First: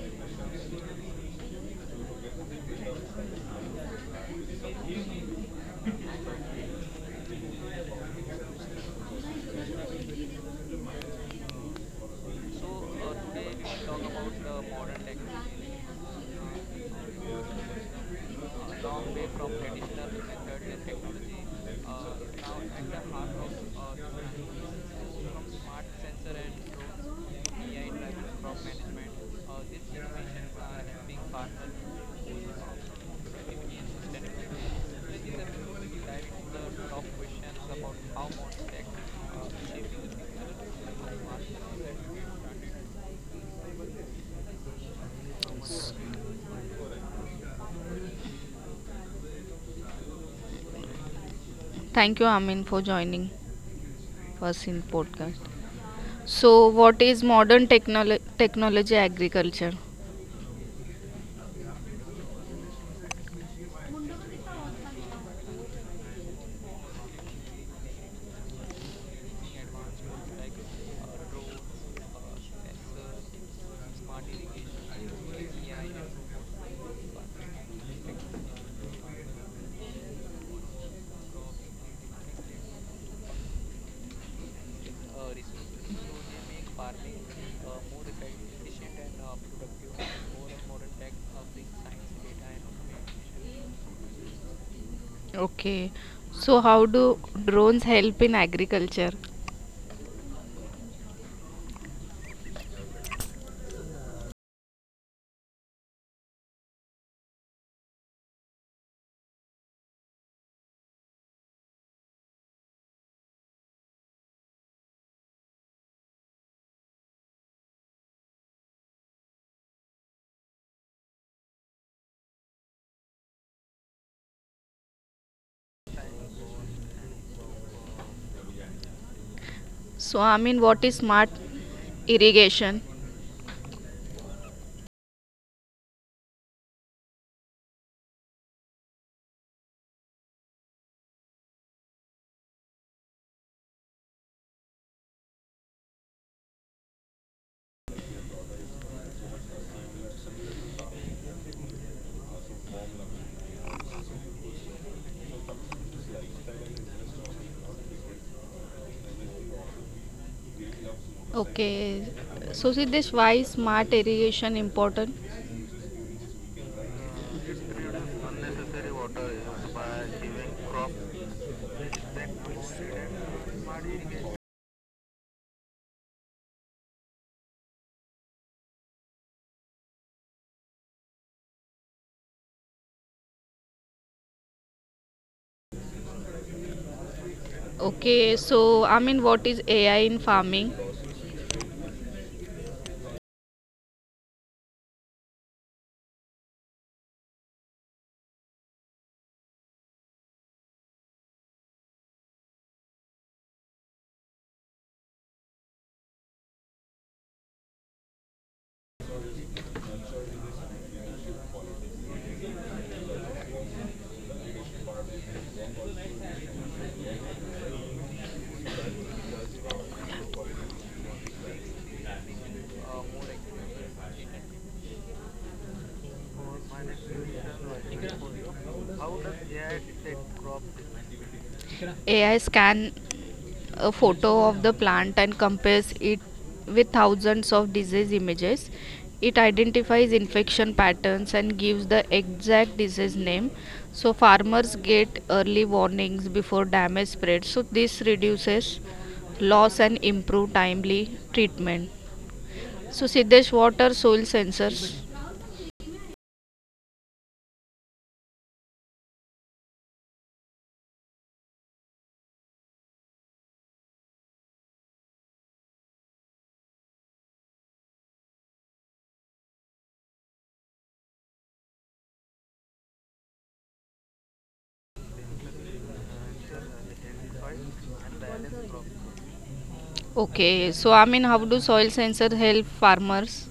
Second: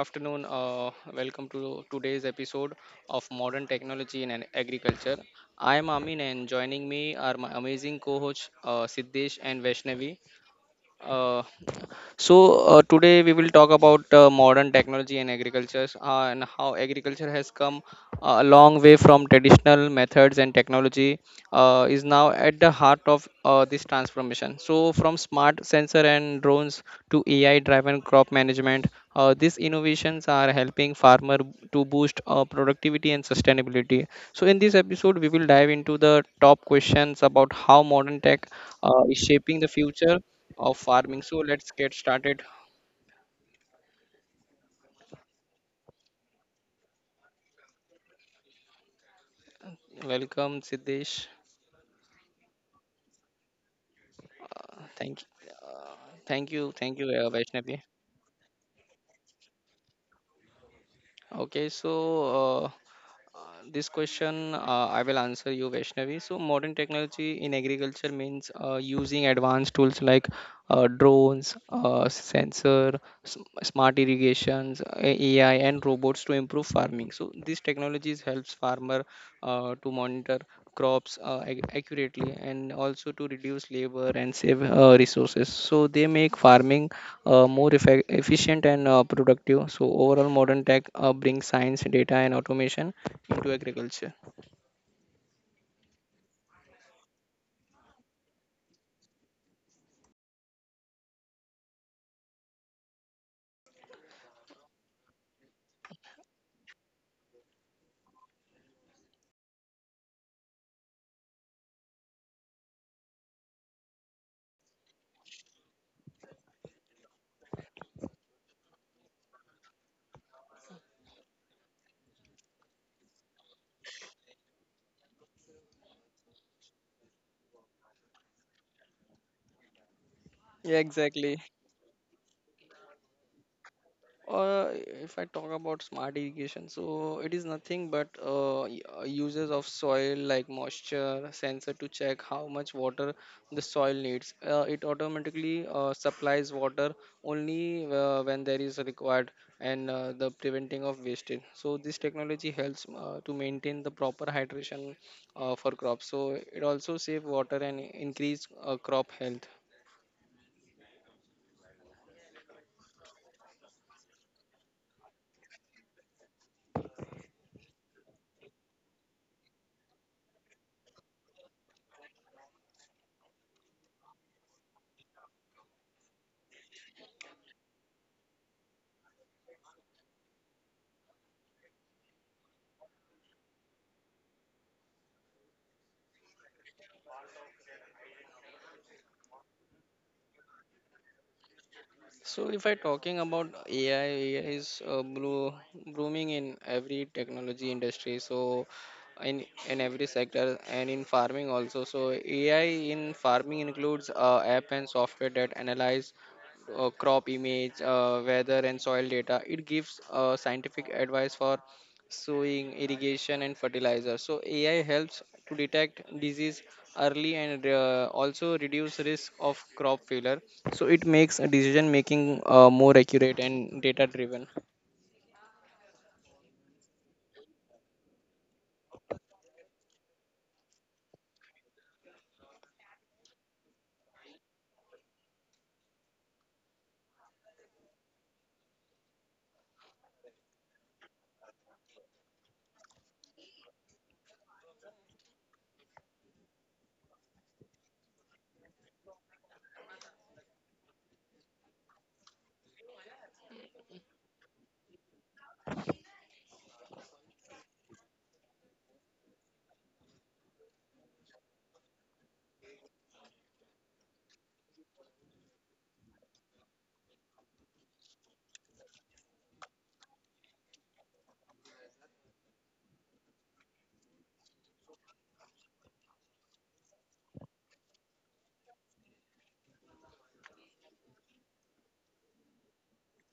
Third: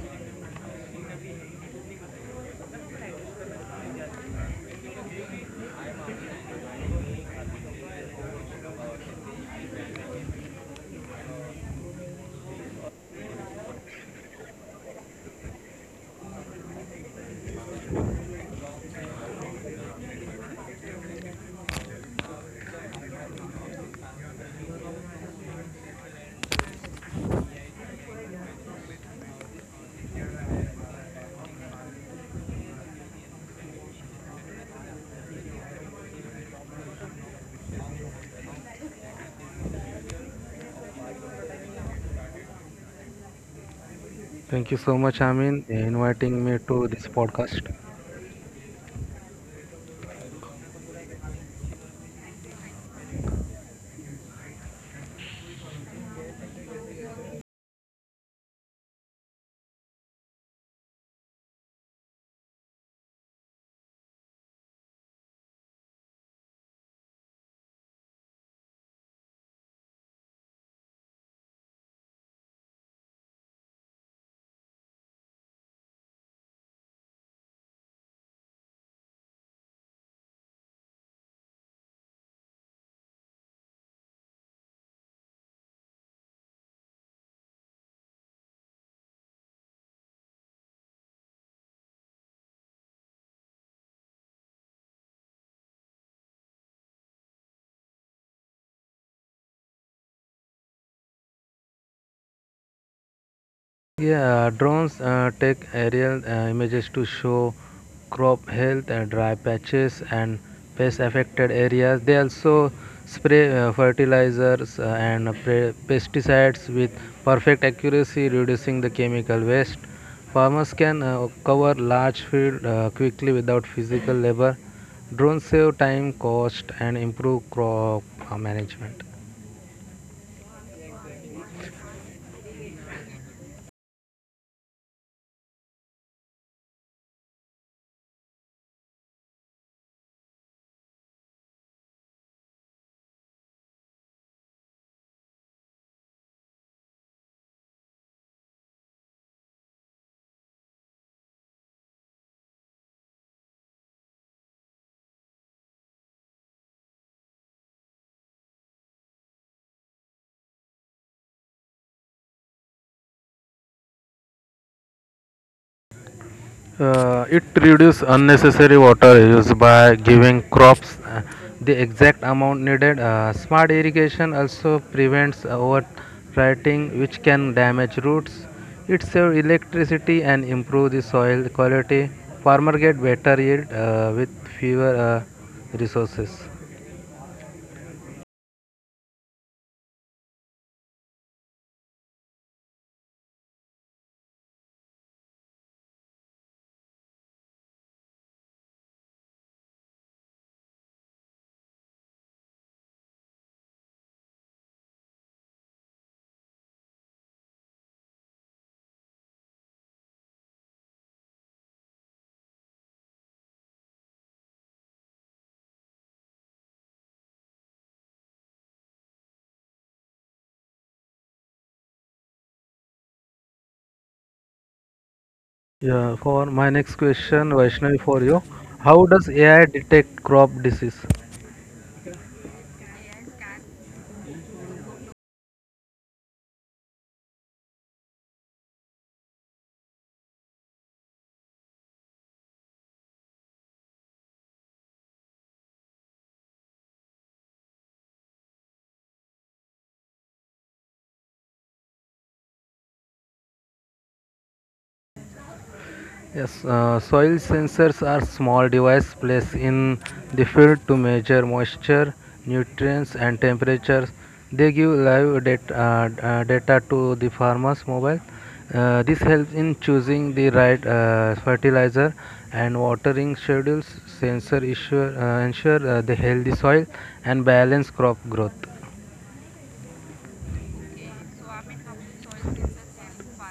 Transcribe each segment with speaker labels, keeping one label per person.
Speaker 1: afternoon. Welcome to today's episode of Modern Technology in Agriculture. I am Amin, and joining me are my amazing co hosts Siddesh and Vaishnavi. Uh, Today we will talk about modern technology and agriculture and how agriculture has come a long way from traditional methods, and technology is now at the heart of this transformation. So, from smart sensor and drones to AI driven crop management, these innovations are helping farmer to boost productivity and sustainability. So, in this episode, we will dive into the top questions about how modern tech is shaping the future of farming. So let's get started.
Speaker 2: Thank you so much, Amin, inviting me to this podcast.
Speaker 1: Welcome, Siddesh.
Speaker 3: Thank you, Amin, for joining us in
Speaker 1: Thank you,
Speaker 3: podcast. So,
Speaker 1: thank you,
Speaker 3: what
Speaker 1: thank you,
Speaker 3: is
Speaker 1: uh,
Speaker 3: modern
Speaker 1: Vaishnavi.
Speaker 3: technology agriculture?
Speaker 1: Okay, uh, this question I will answer you, Vaishnavi. So, modern technology in agriculture means using advanced tools like drones, sensor, smart irrigations, AI, and robots to improve farming. So, these technologies helps farmer to monitor crops accurately, and also to reduce labor and save resources. So, they make farming efficient and productive. So, overall, modern tech brings science, data, and automation into agriculture.
Speaker 3: Okay. So, how do drones help in agriculture?
Speaker 2: Yeah, Drones take aerial images to show crop health, dry patches, and pest affected areas. They also spray fertilizers and pesticides with perfect accuracy, reducing the chemical waste. Farmers can cover large field quickly without physical labor. Drones save time, cost, and improve crop management.
Speaker 3: So, Amin, what
Speaker 1: Yeah,
Speaker 3: is smart
Speaker 1: exactly.
Speaker 3: irrigation?
Speaker 1: If I talk about smart irrigation, so it is nothing but uses of soil like moisture sensor to check how much water the soil needs. It automatically supplies water only when there is required and the preventing of wastage. So this technology helps to maintain the proper hydration for crops. So it also save water and increase crop health.
Speaker 3: Okay. So, Siddesh, why is smart irrigation important?
Speaker 2: It reduces unnecessary water use by giving crops the exact amount needed. Smart irrigation also prevents overwriting, which can damage roots. It saves electricity and improves the soil quality. Farmer get better yield with fewer resources.
Speaker 3: Okay. So, Amin, what is AI in farming?
Speaker 1: So if I talking about AI, is blooming in every technology industry. So in every sector and in farming also. So AI in farming includes app and software that analyze crop image, weather and soil data. It gives scientific advice for sowing, irrigation, and fertilizer. So AI helps to detect disease early, and also reduce risk of crop failure. So it makes decision making more accurate and data driven.
Speaker 2: Yeah, for my next question, Vaishnavi, for you, how does AI detect crop disease?
Speaker 3: AI scan a photo of the plant and compares it with thousands of disease images. It identifies infection patterns and gives the exact disease name. So, farmers get early warnings before damage spreads. So, this reduces loss and improve timely treatment. So, Siddesh, what are soil sensors?
Speaker 2: Yes, Soil sensors are small device placed in the field to measure moisture, nutrients, and temperatures. They give live data, data to the farmer's mobile. This helps in choosing the right fertilizer and watering schedules. Sensor issue, ensure the healthy soil and balance crop growth.
Speaker 3: Okay, so I mean, how do soil sensors help farmers?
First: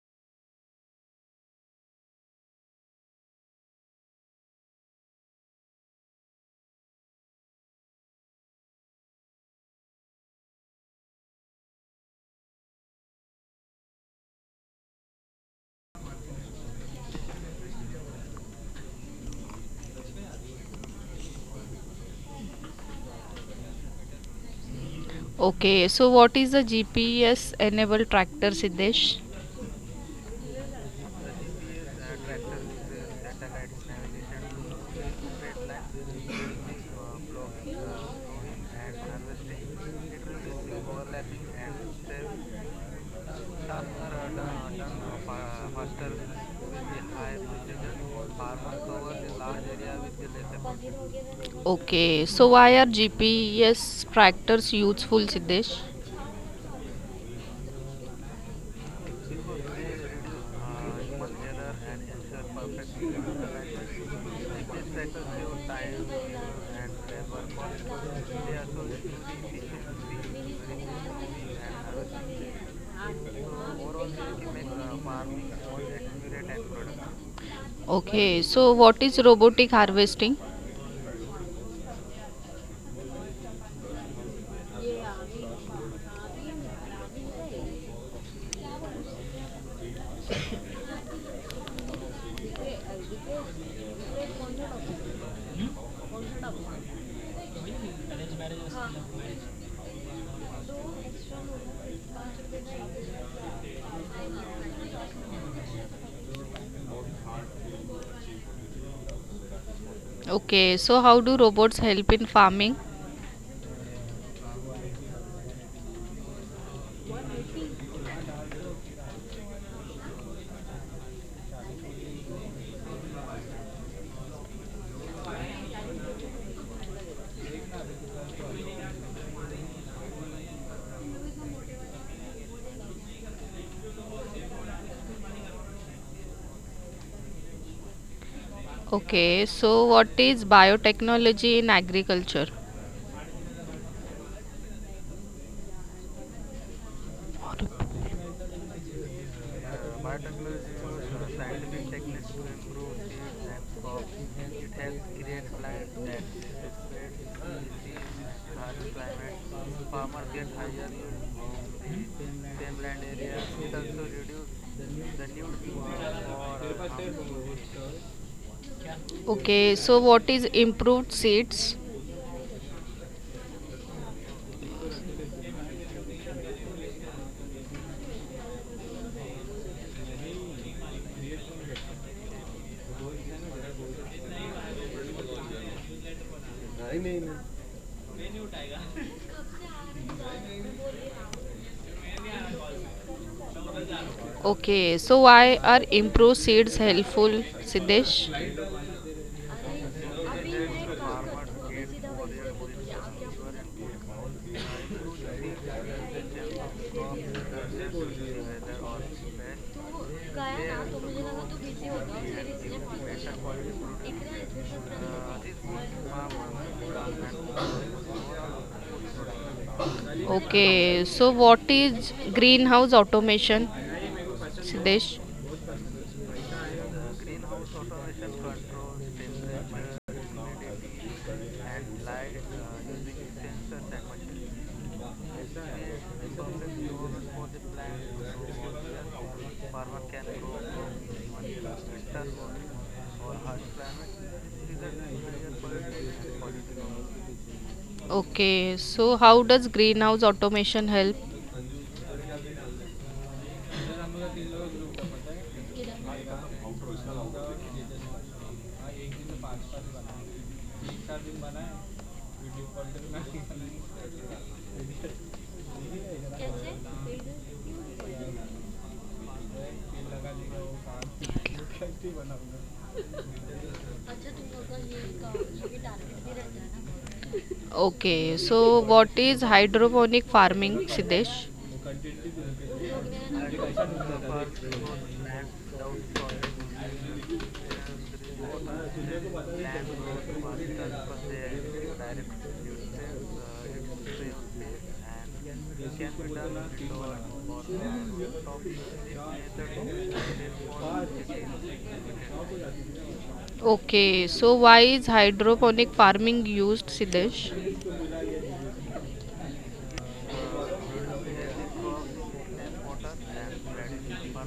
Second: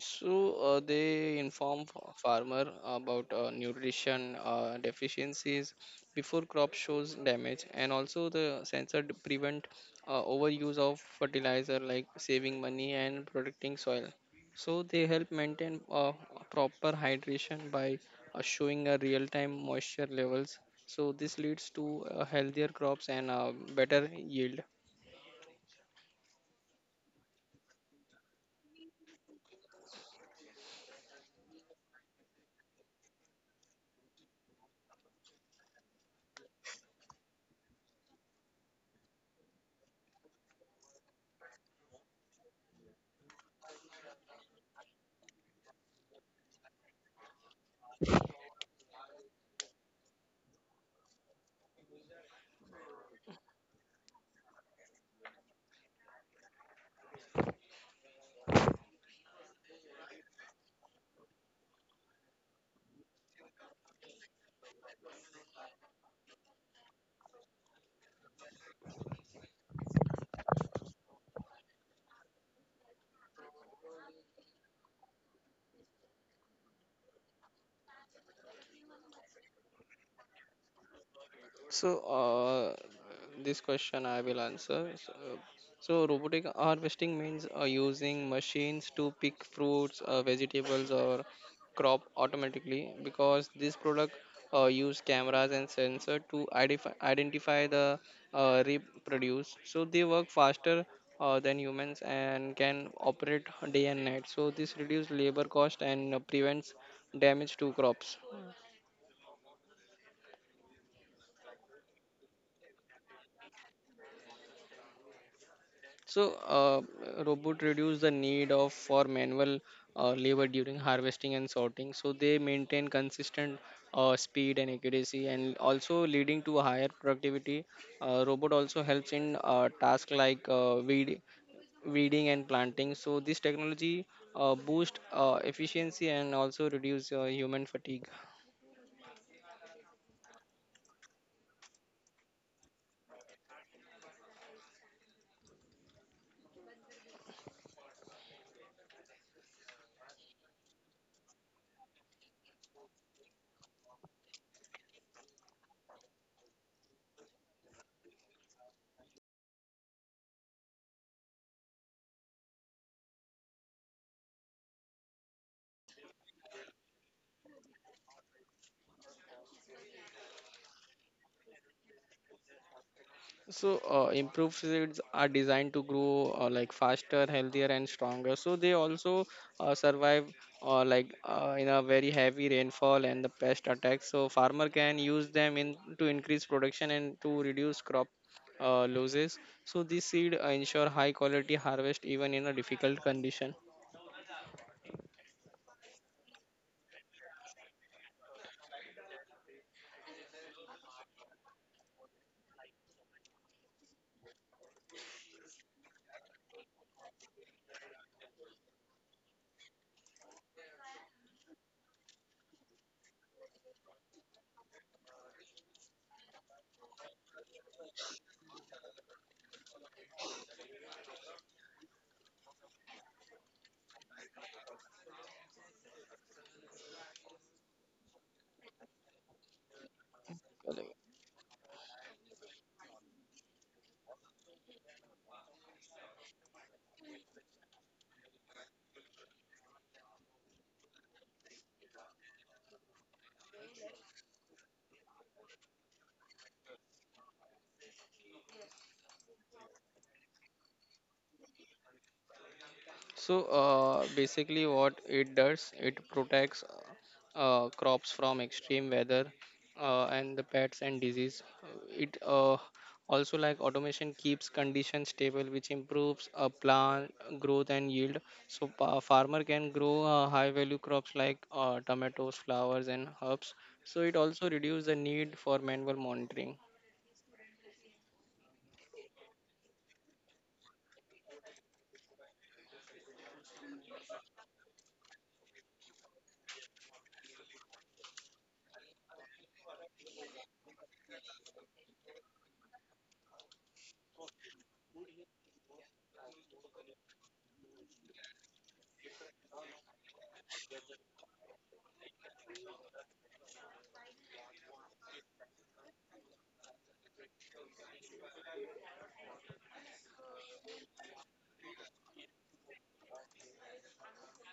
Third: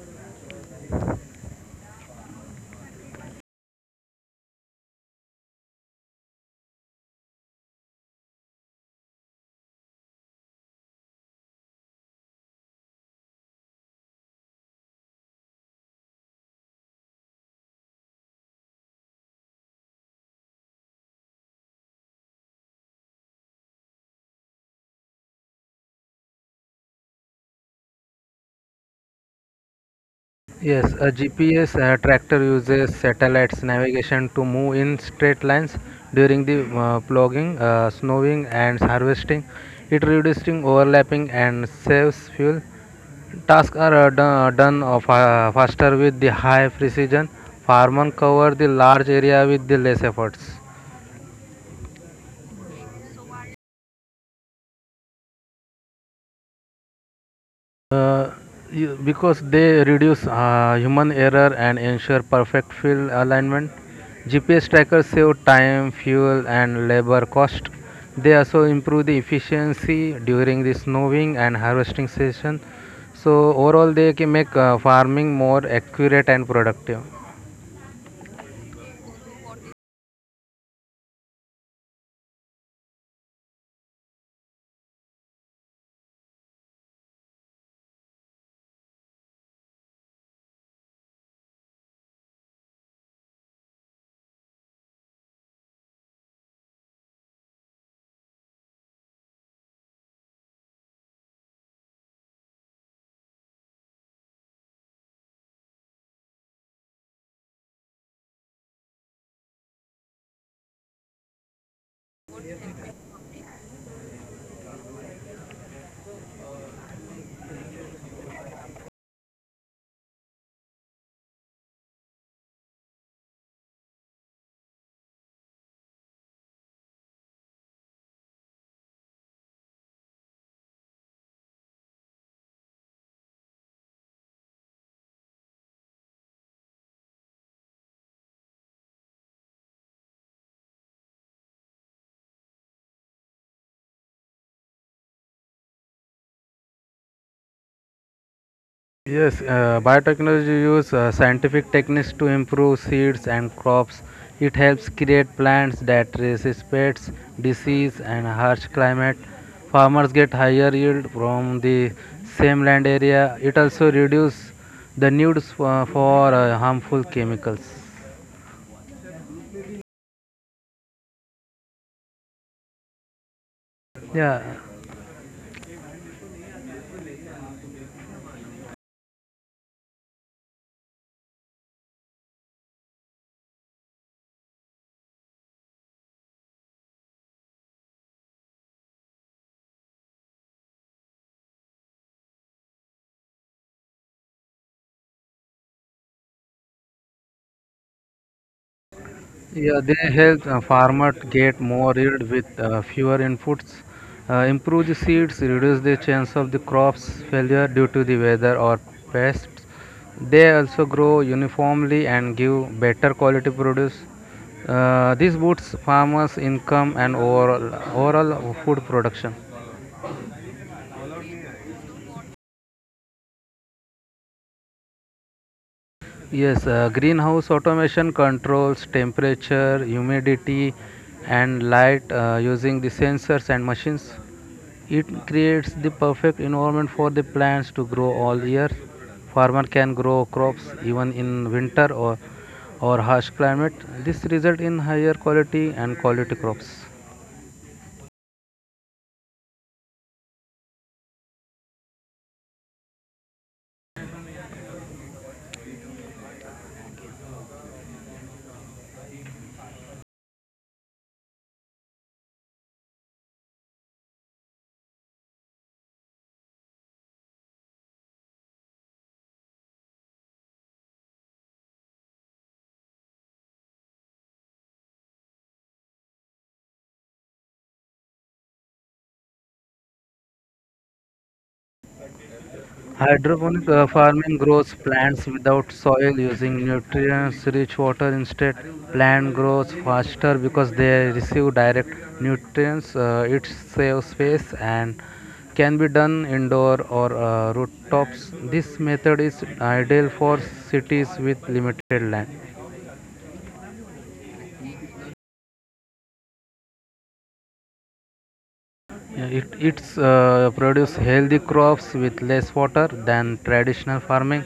Speaker 1: They inform farmer about nutrition deficiencies before crop shows damage, and also the sensor prevent overuse of fertilizer, like saving money and protecting soil. So they help maintain proper hydration by showing a real-time moisture levels. So this leads to healthier crops and better yield.
Speaker 3: Okay, so what is the GPS enabled tractor, Siddesh?
Speaker 2: Yes, a GPS tractor uses satellites navigation to move in straight lines during the ploughing, snowing, and harvesting. It reducing overlapping and saves fuel. Tasks are done of, faster with the high precision. Farmer cover the large area with the less efforts.
Speaker 3: Okay, so why are GPS tractors useful, Siddesh?
Speaker 2: Uh, because they reduce human error and ensure perfect field alignment. GPS trackers save time, fuel, and labor cost. They also improve the efficiency during the snowing and harvesting season. So overall, they can make farming more accurate and productive.
Speaker 3: Okay, so what is robotic harvesting?
Speaker 1: So, uh, this question I will answer. So robotic harvesting means using machines to pick fruits, vegetables, or crop automatically, because this product use cameras and sensor to identify the reproduce. So they work faster than humans and can operate day and night. So this reduces labor cost and prevents damage to crops.
Speaker 3: Okay, so how do robots help in farming?
Speaker 1: Robot reduce the need of for manual labor during harvesting and sorting. So they maintain consistent speed and accuracy, and also leading to higher productivity. Robot also helps in tasks like weeding and planting. So this technology boost efficiency and also reduce human fatigue.
Speaker 3: Okay, so what is biotechnology in agriculture?
Speaker 2: Yes, Biotechnology use scientific techniques to improve seeds and crops. It helps create plants that resist pests, disease, and harsh climate. Farmers get higher yield from the same land area. It also reduces the needs for harmful chemicals.
Speaker 3: Okay, so what is improved seeds?
Speaker 1: Improved
Speaker 2: Yeah,
Speaker 1: seeds are designed to grow like faster, healthier, and stronger. So they also survive in a very heavy rainfall and the pest attacks. So farmer can use them in to increase production and to reduce crop losses. So these seed ensure high quality harvest even in a difficult condition.
Speaker 3: Okay, so why are improved seeds helpful, Siddesh?
Speaker 2: Yeah, they help farmer to get more yield with fewer inputs, improve the seeds, reduce the chance of the crops failure due to the weather or pests. They also grow uniformly and give better quality produce. This boosts farmers' income and overall food production.
Speaker 3: Okay, so what is greenhouse automation, Siddesh?
Speaker 2: Yes, Greenhouse automation controls temperature, humidity, and light using the sensors and machines. It creates the perfect environment for the plants to grow all year. Farmer can grow crops even in winter or harsh climate. This result in higher quality and quality crops.
Speaker 3: Okay, so how does greenhouse automation help?
Speaker 1: Basically, what it does, it protects crops from extreme weather and the pests and disease. It Also like automation keeps conditions stable, which improves plant growth and yield. So farmer can grow high value crops like tomatoes, flowers, and herbs. So it also reduces the need for manual monitoring.
Speaker 3: Okay, so what is hydroponic farming, Siddesh?
Speaker 2: Hydroponic farming grows plants without soil using nutrients rich water instead. Plant grows faster because they receive direct nutrients. It saves space and can be done indoor or rooftops. This method is ideal for cities with limited land.
Speaker 3: Okay, so why is hydroponic farming used, Siddesh?
Speaker 2: Yeah, It it's produce healthy crops with less water than traditional farming.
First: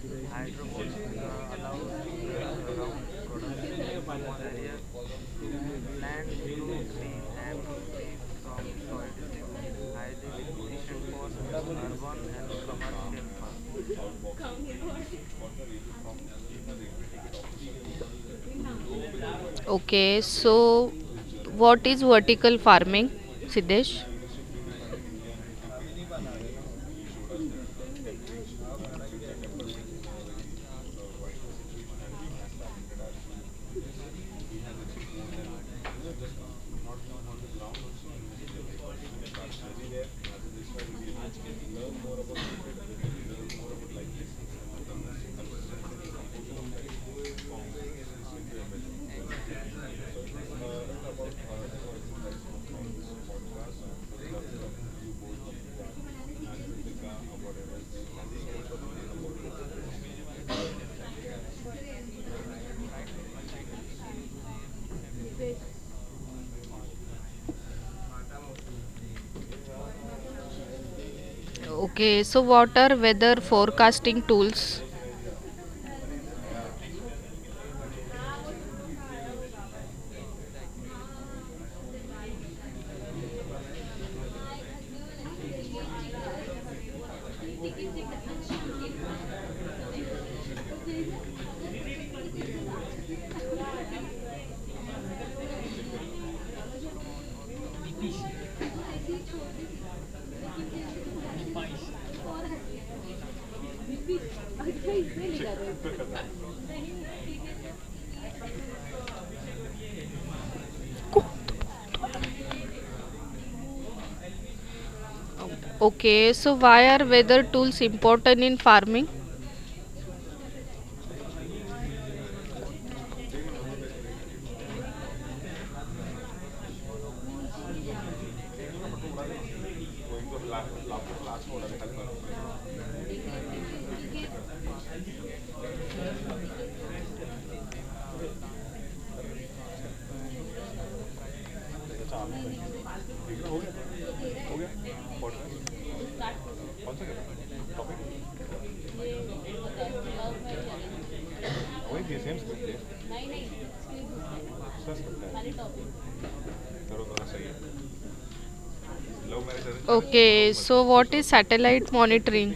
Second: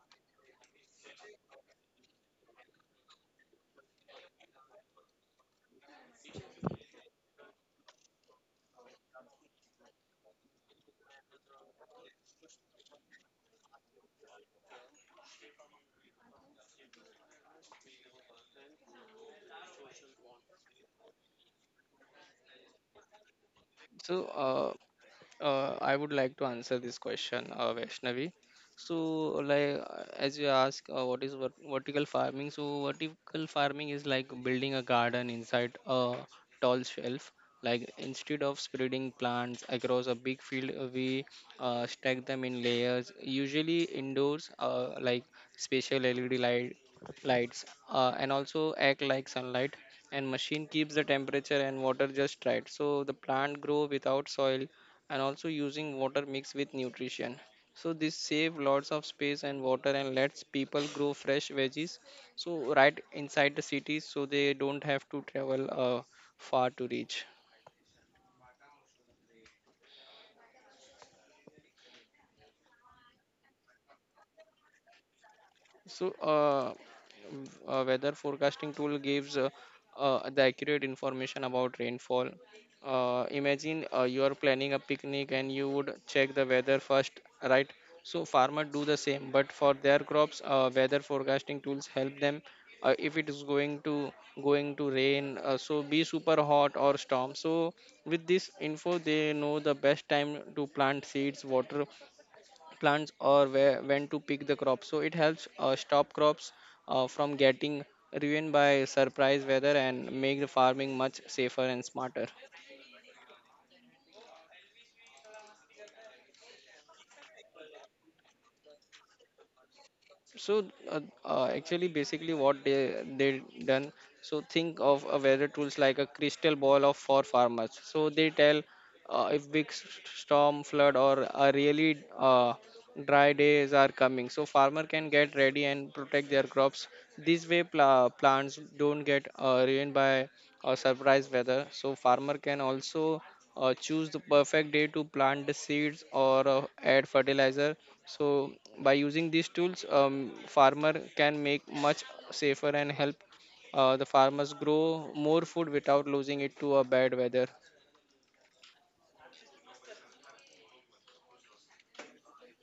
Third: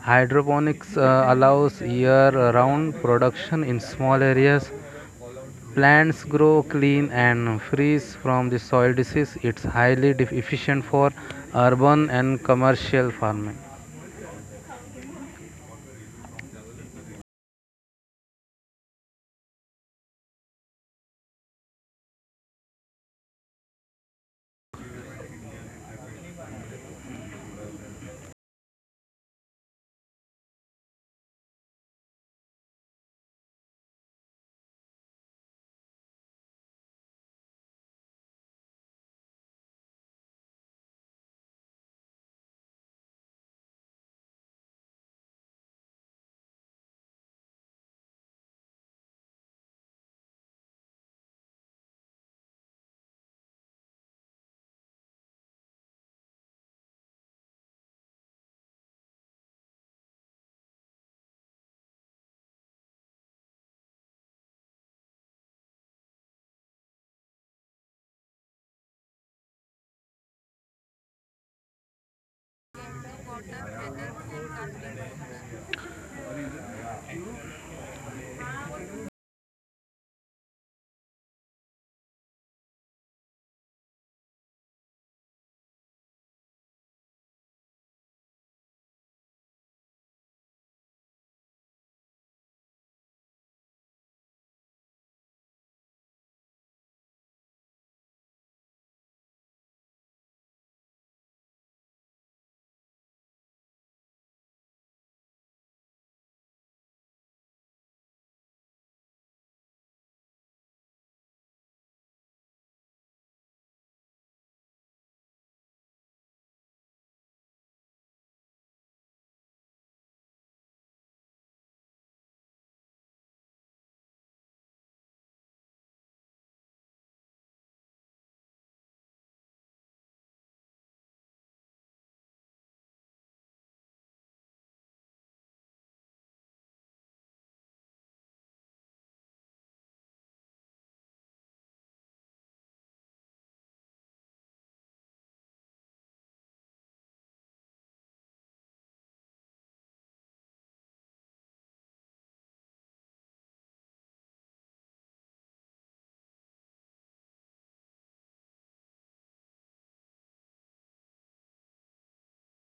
Speaker 2: Hydroponics allows year-round production in small areas. Plants grow clean and freeze from the soil disease. It's highly efficient for urban and commercial farming.
Speaker 3: Okay, so what is vertical farming, Siddesh?
Speaker 1: So uh, I would like to answer this question, Vaishnavi. So, like as you ask, what is vert vertical farming? So, vertical farming is like building a garden inside a tall shelf. Like instead of spreading plants across a big field, we stack them in layers. Usually indoors, like special LED light lights, and also act like sunlight. And machine keeps the temperature and water just right, so the plant grow without soil, and also using water mixed with nutrition. So this save lots of space and water, and lets people grow fresh veggies. So right inside the cities, so they don't have to travel far to reach.
Speaker 3: Okay, so what are weather forecasting tools?
Speaker 1: So, uh, Weather forecasting tool gives the accurate information about rainfall. Imagine you are planning a picnic and you would check the weather first, right? So farmers do the same, but for their crops. Weather forecasting tools help them if it is going to rain, so be super hot or storm. So with this info, they know the best time to plant seeds, water when to pick the crops. So it helps stop crops from getting ruined by surprise weather, and make the farming much safer and smarter.
Speaker 3: Okay, so why are weather tools important in farming?
Speaker 1: so uh, Actually, basically what they done, so think of a weather tools like a crystal ball of for farmers. So they tell if big storm, flood, or a really dry days are coming, so farmer can get ready and protect their crops. This way, plants don't get ruined by surprise weather. So farmer can also choose the perfect day to plant the seeds or add fertilizer. So by using these tools, farmer can make much safer and help the farmers grow more food without losing it to a bad weather.
Speaker 3: Okay, so what is satellite monitoring?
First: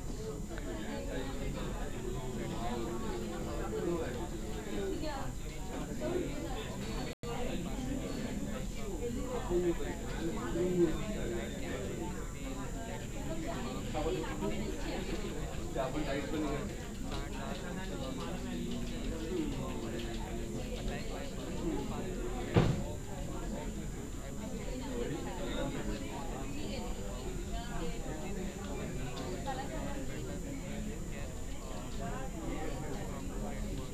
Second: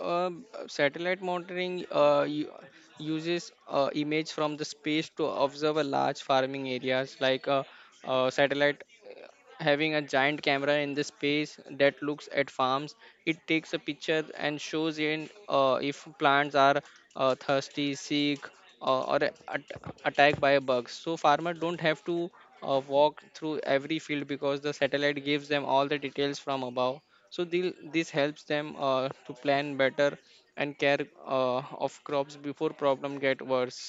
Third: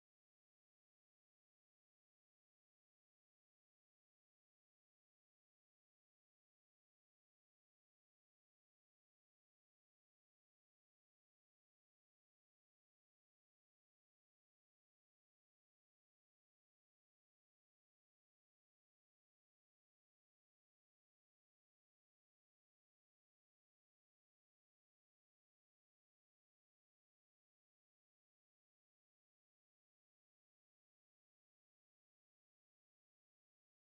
Speaker 1: Satellite monitoring uses image from the space to observe a large farming areas. Like a, satellite having a giant camera in the space that looks at farms. It takes a picture and shows in if plants are thirsty, sick, uh, or a- at- attacked by bugs. So farmers don't have to walk through every field, because the satellite gives them all the details from above. So they this helps them to plan better and care of crops before problem get worse.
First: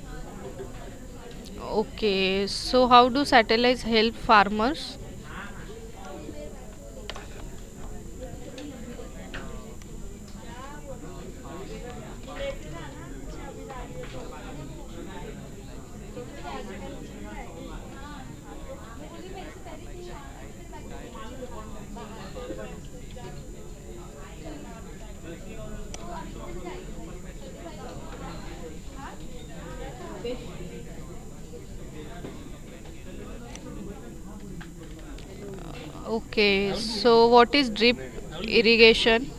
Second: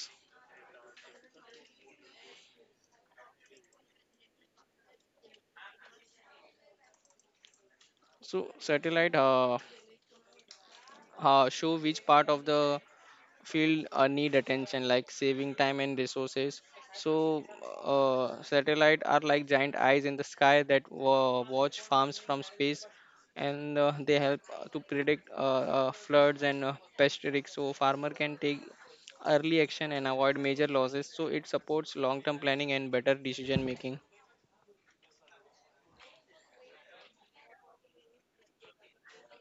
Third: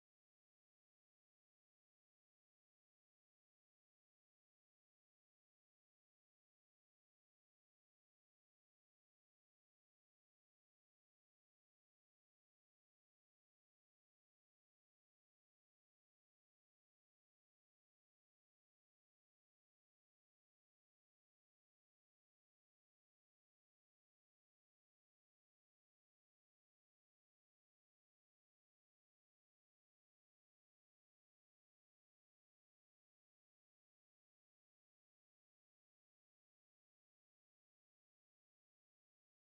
Speaker 3: Okay, so how do satellites help farmers?
Speaker 1: So satellite show which part of the field need attention, like saving time and resources. so Satellite are like giant eyes in the sky that watch farms from space. And they help to predict floods and pest risks, so farmer can take early action and avoid major losses. So it supports long term planning and better decision making.
Speaker 3: Okay, so what is drip irrigation?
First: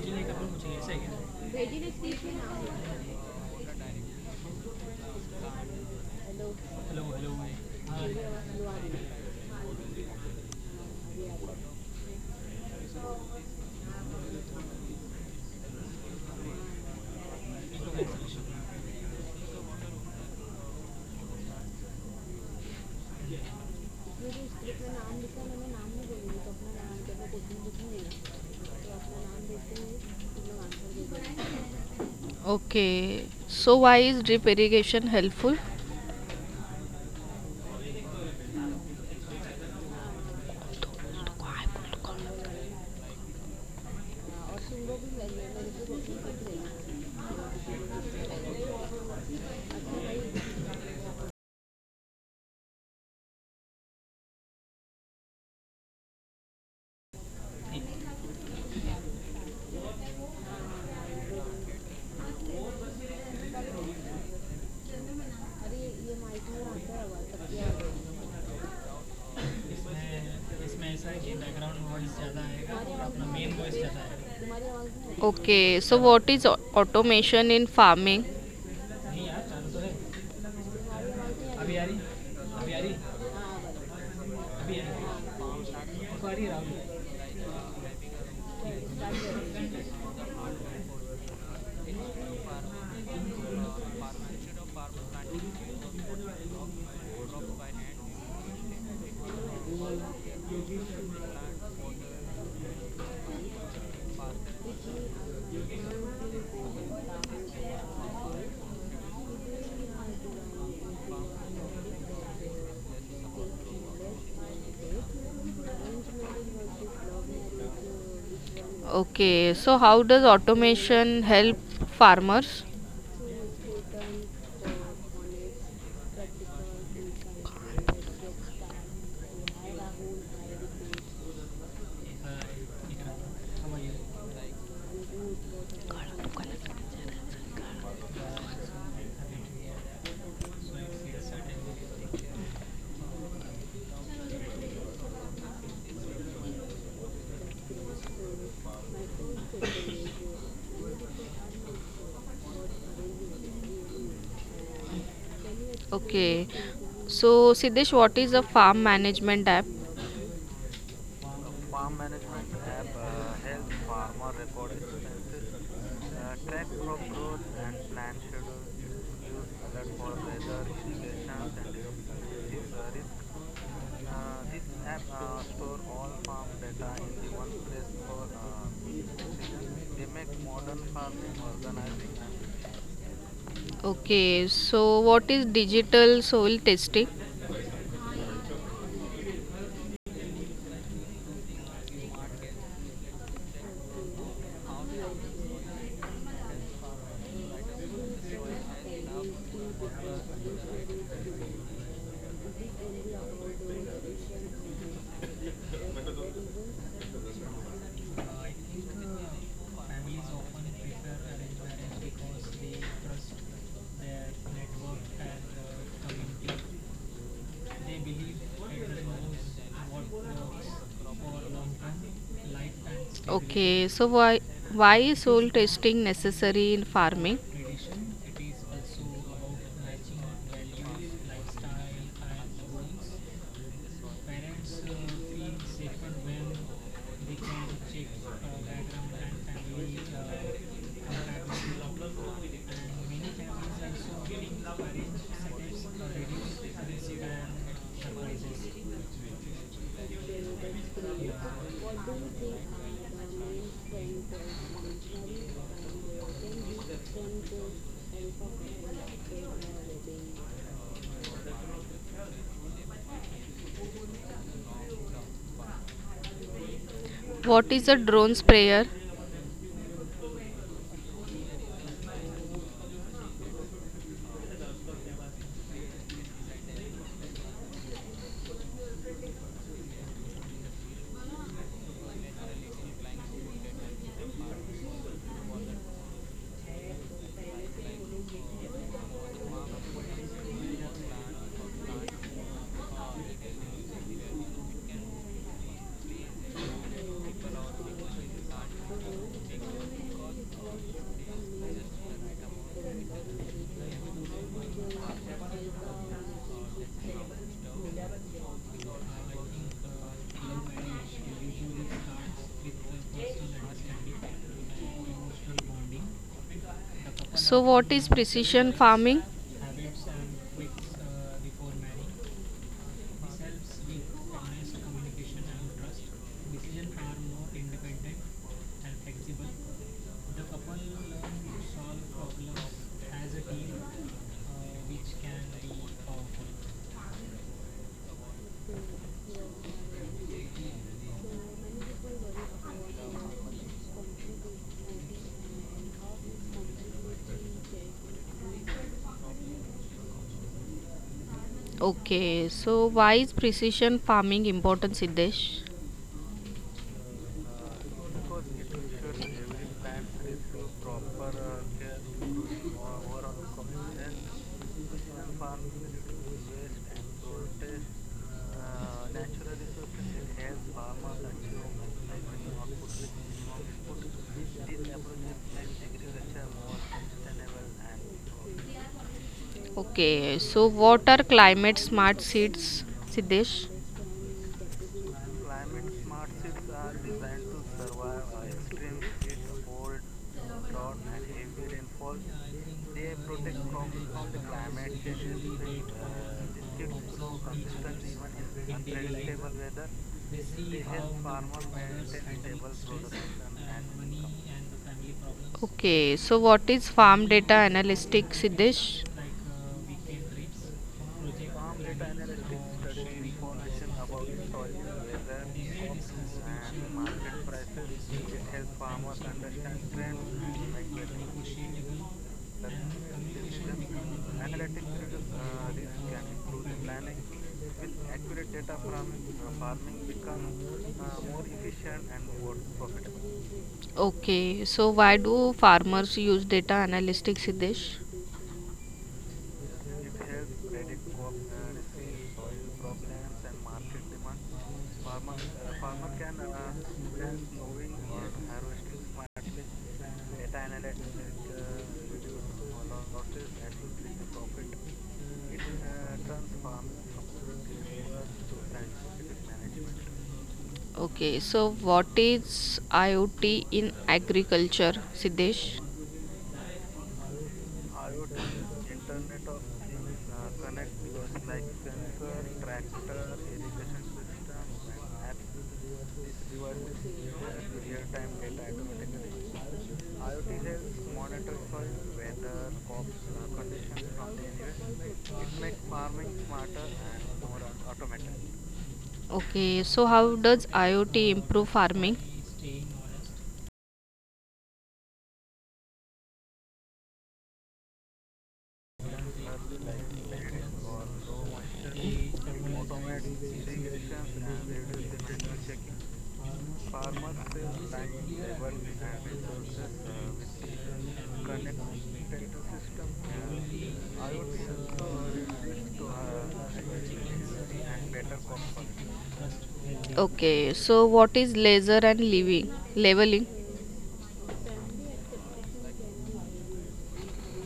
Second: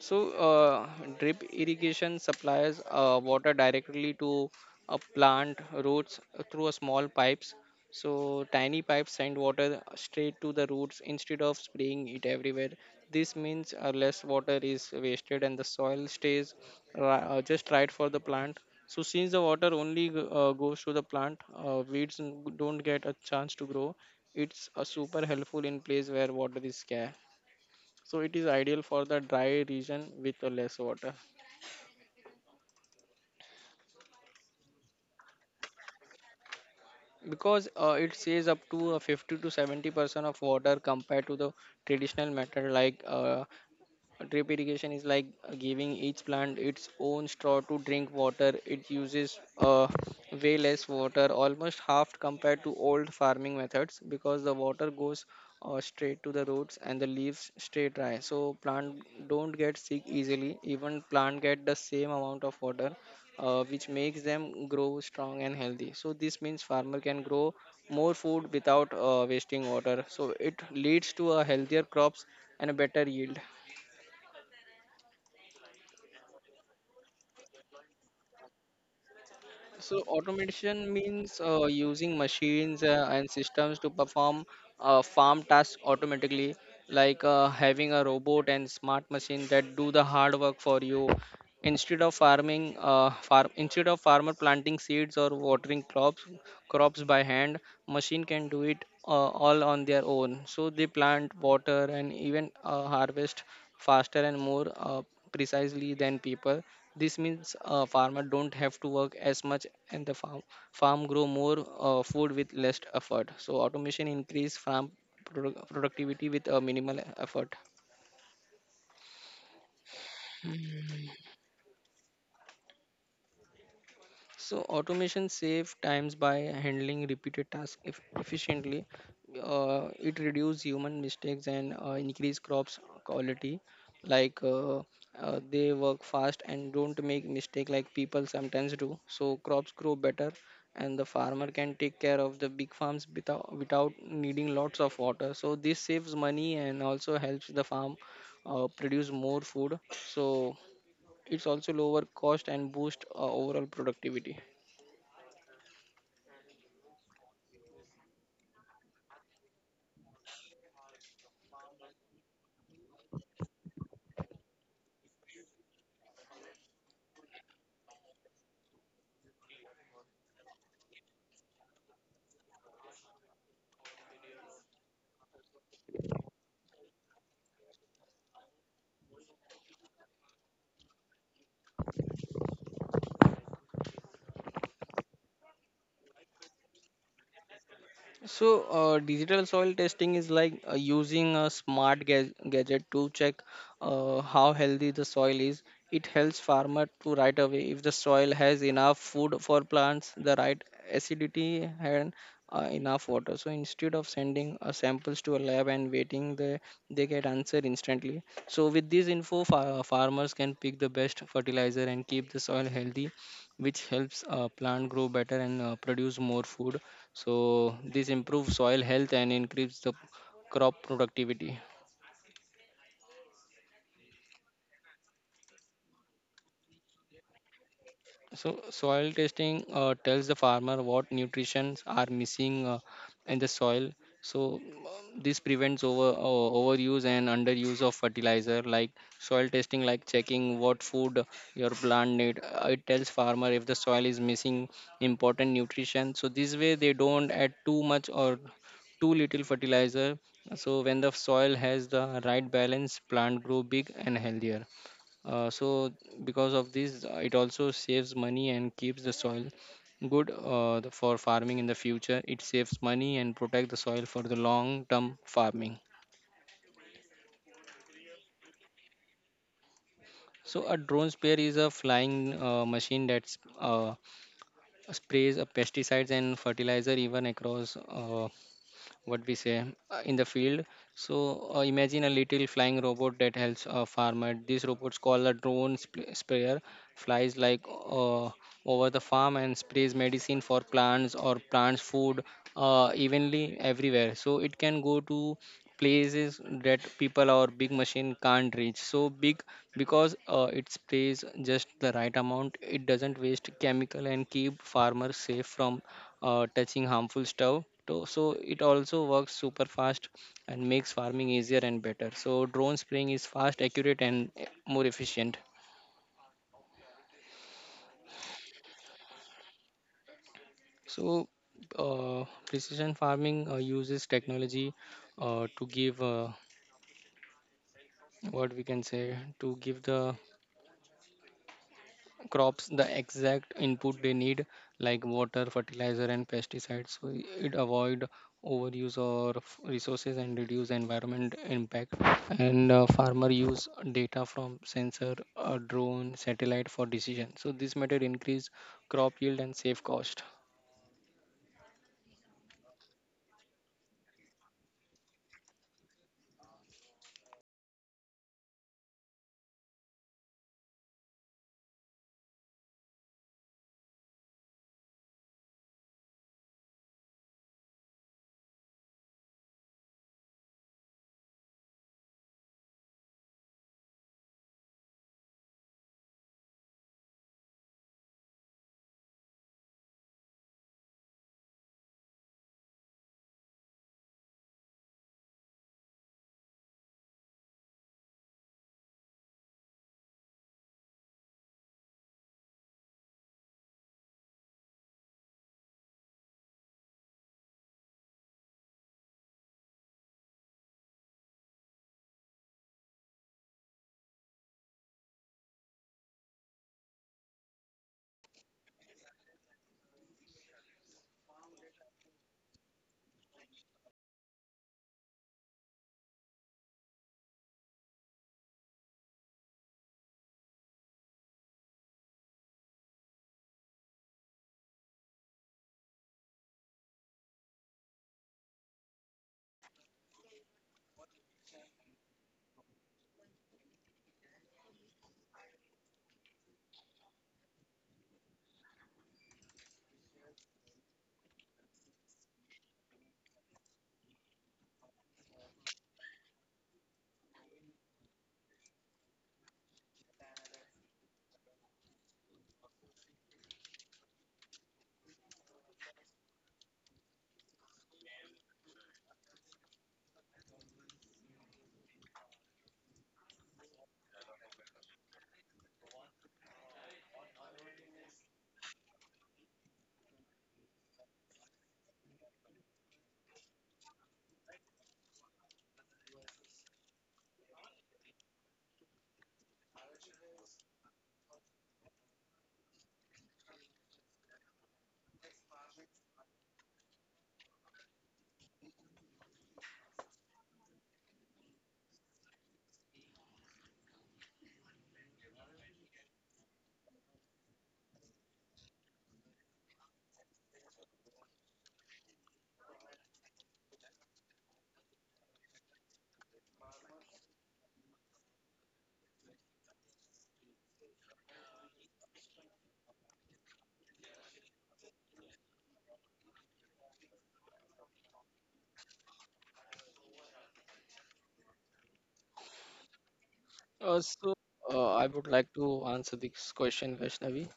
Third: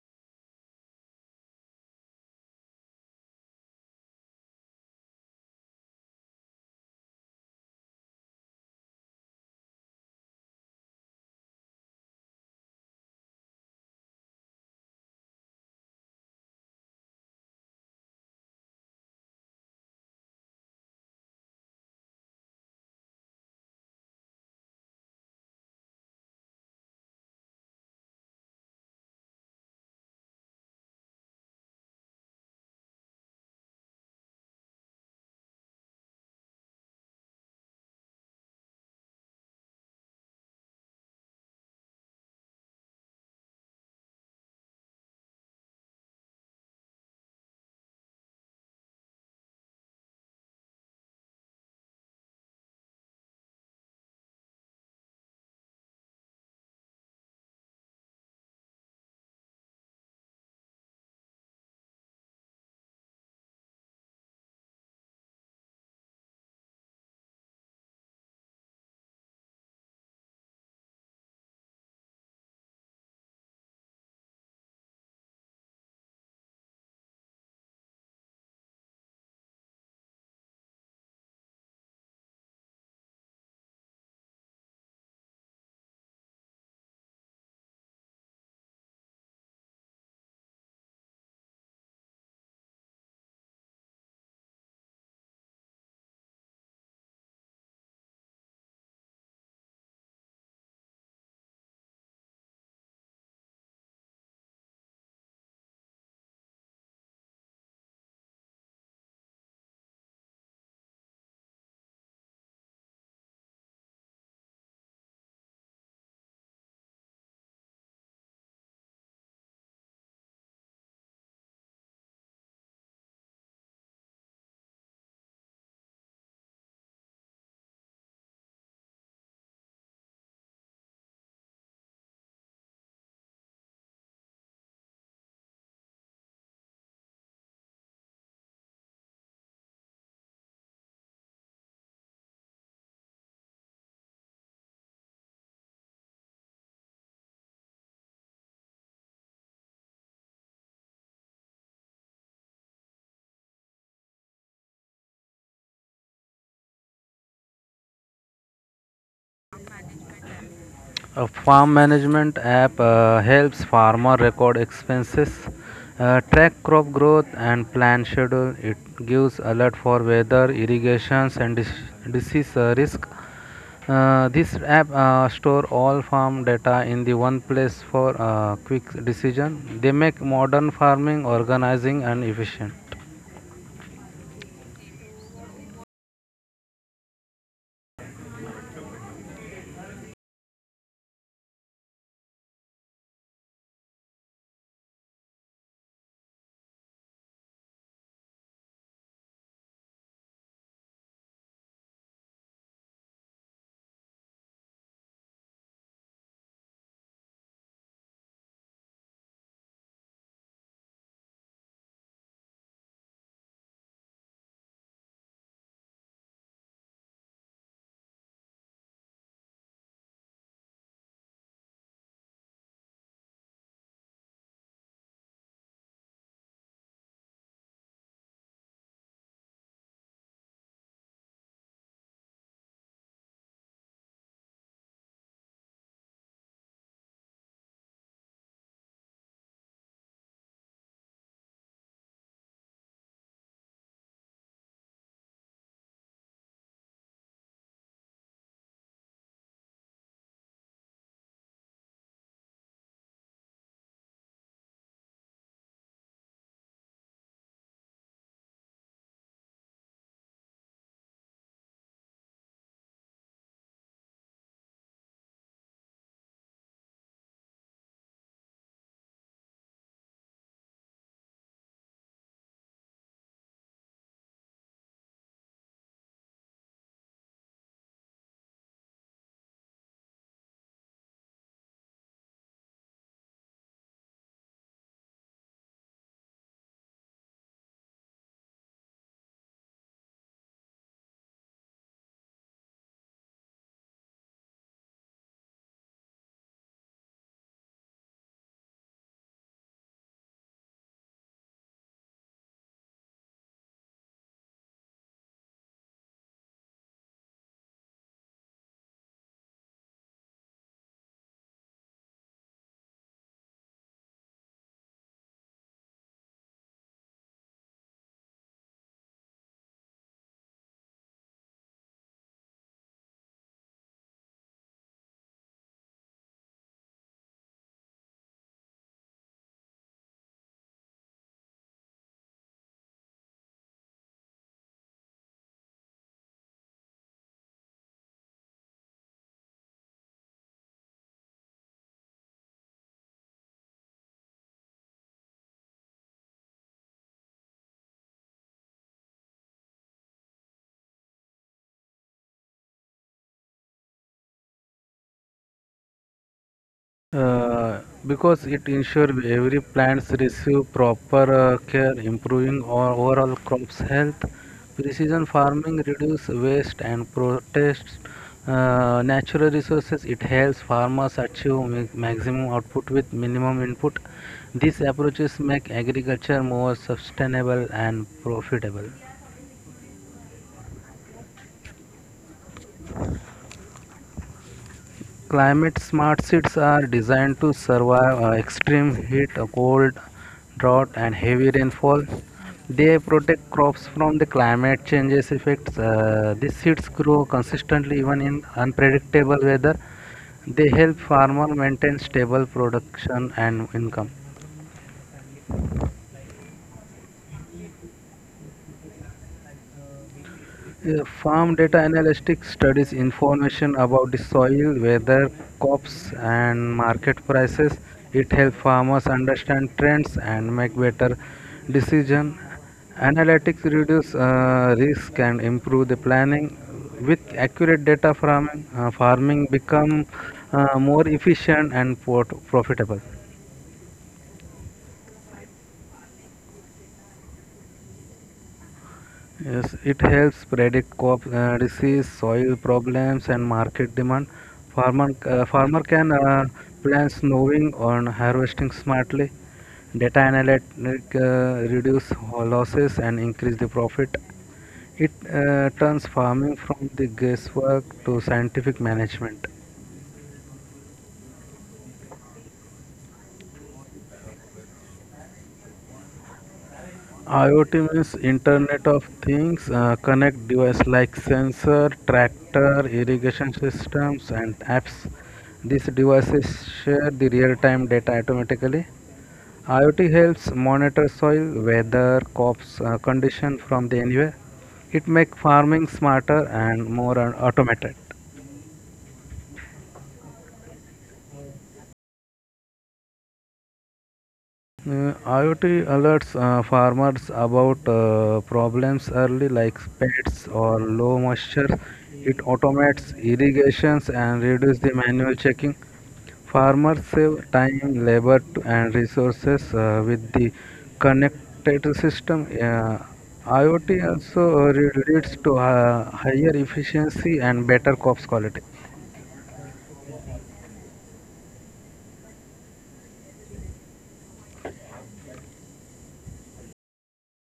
Speaker 1: So, uh, Drip irrigation supplies water directly to a plant roots through a small pipes. So, tiny pipes send water straight to the roots instead of spraying it everywhere. This means less water is wasted, and the soil stays just right for the plant. So, since the water only goes to the plant, weeds don't get a chance to grow. It's super helpful in place where water is scarce, so it is ideal for the dry region with less water.
Speaker 3: Okay, so why is drip irrigation helpful?
Speaker 1: Because it saves up to 50 to 70% of water compared to the traditional method. Drip irrigation is like giving each plant its own straw to drink water. It uses way less water, almost half compared to old farming methods, because the water goes straight to the roots, and the leaves stay dry. So plant don't get sick easily. Even plant get the same amount of water, which makes them grow strong and healthy. So this means farmer can grow more food without wasting water. So it leads to a healthier crops and a better yield.
Speaker 3: Okay, so what is automation in farming?
Speaker 1: So automation means using machines and systems to perform farm tasks automatically, like having a robot and smart machine that do the hard work for you. Instead of farmer planting seeds or watering crops by hand, machine can do it all on their own. So they plant, water, and even harvest faster and more precisely than people. This means farmer don't have to work as much, and the farm grow more food with less effort. So automation increase farm productivity with a minimal effort.
Speaker 3: Okay, so how does automation help farmers?
Speaker 1: So automation save times by handling repeated tasks efficiently. It reduce human mistakes and increase crops quality. Like uh, they work fast and don't make mistake like people sometimes do. So crops grow better, and the farmer can take care of the big farms without needing lots of water. So this saves money, and also helps the farm produce more food. So it's also lower cost and boost overall productivity.
Speaker 3: Okay, so Siddesh, what is a farm management app?
Speaker 2: A farm management app helps farmer record expenses, track crop growth, and plan schedule. It gives alert for weather, irrigations, and disease risk. This app store all farm data in the one place for quick decision. They make modern farming organizing and efficient.
Speaker 3: Okay, so what is digital soil testing?
Speaker 1: So, digital soil testing is like using a smart gadget to check how healthy the soil is. It helps farmer to right away if the soil has enough food for plants, the right acidity, and enough water. So instead of sending samples to a lab and waiting, they get answer instantly. So with this info, farmers can pick the best fertilizer and keep the soil healthy, which helps plant grow better and produce more food. So this improves soil health and increases the crop productivity.
Speaker 3: Okay, so why is soil testing necessary in farming?
Speaker 1: So soil testing tells the farmer what nutrients are missing in the soil. So, this prevents overuse and underuse of fertilizer. Like soil testing, like checking what food your plant need. It tells farmer if the soil is missing important nutrition. So this way they don't add too much or too little fertilizer. So when the soil has the right balance, plant grow big and healthier. So because of this, it also saves money and keeps the soil good for farming in the future. It saves money and protect the soil for the long term farming.
Speaker 3: What is a drone sprayer?
Speaker 1: So a drone sprayer is a flying machine that sprays pesticides and fertilizer even across what we say in the field. So imagine a little flying robot that helps a farmer. These robots called a drone sprayer, flies like over the farm and sprays medicine for plants or plants food evenly everywhere. So it can go to places that people or big machine can't reach, so big. Because it sprays just the right amount, it doesn't waste chemical and keep farmers safe from touching harmful stuff. So it also works super fast and makes farming easier and better. So drone spraying is fast, accurate, and more efficient.
Speaker 3: So what is precision farming?
Speaker 1: So precision farming uses technology to give what we can say, to give the crops the exact input they need, like water fertilizer and pesticides. So it avoid overuse or resources and reduce environment impact. And farmer use data from sensor, drone satellite for decision. So this method increase crop yield and save cost.
Speaker 3: Okay, so why is precision farming important, Siddesh?
Speaker 2: Uh, because it ensures every plants receive proper care, improving our overall crops health. Precision farming reduces waste and protects natural resources. It helps farmers achieve maximum output with minimum input. These approaches make agriculture more sustainable and profitable.
Speaker 3: Okay, so what are climate smart seeds, Siddesh?
Speaker 2: Climate smart seeds are designed to survive extreme heat, cold, drought, and heavy rainfall. They protect crops from the climate changes effects. These seeds grow consistently even in unpredictable weather. They help farmer maintain stable production and income.
Speaker 3: Okay, so what is farm data analytics, Siddesh?
Speaker 2: Yeah, Farm data analytics studies information about the soil, weather, crops, and market prices. It helps farmers understand trends and make better decision. Analytics reduce risk and improve the planning. With accurate data farming become more efficient and profitable.
Speaker 3: Okay, so why do farmers use data analytics, Siddesh?
Speaker 2: Yes, it helps predict crop disease, soil problems, and market demand. Farmer can plan snowing on harvesting smartly. Data analytics reduce losses and increase the profit. It turns farming from the guesswork to scientific management.
Speaker 3: Okay, so what is IoT in agriculture, Siddesh?
Speaker 2: IoT means Internet of Things, connect device like sensor, tractor, irrigation systems, and apps. These devices share the real-time data automatically. IoT helps monitor soil, weather, crops condition from the anywhere. It makes farming smarter and more automated.
Speaker 3: Okay, so how does IoT improve farming?
Speaker 2: Uh, IoT alerts farmers about problems early, like pests or low moisture. It automates irrigations and reduces the manual checking. Farmers save time, labor, and resources with the connected system. IoT also leads to higher efficiency and better crops quality.
Speaker 3: Okay, so what is laser and leveling?
Speaker 1: Uh, so I would like to answer this question, Vaishnavi.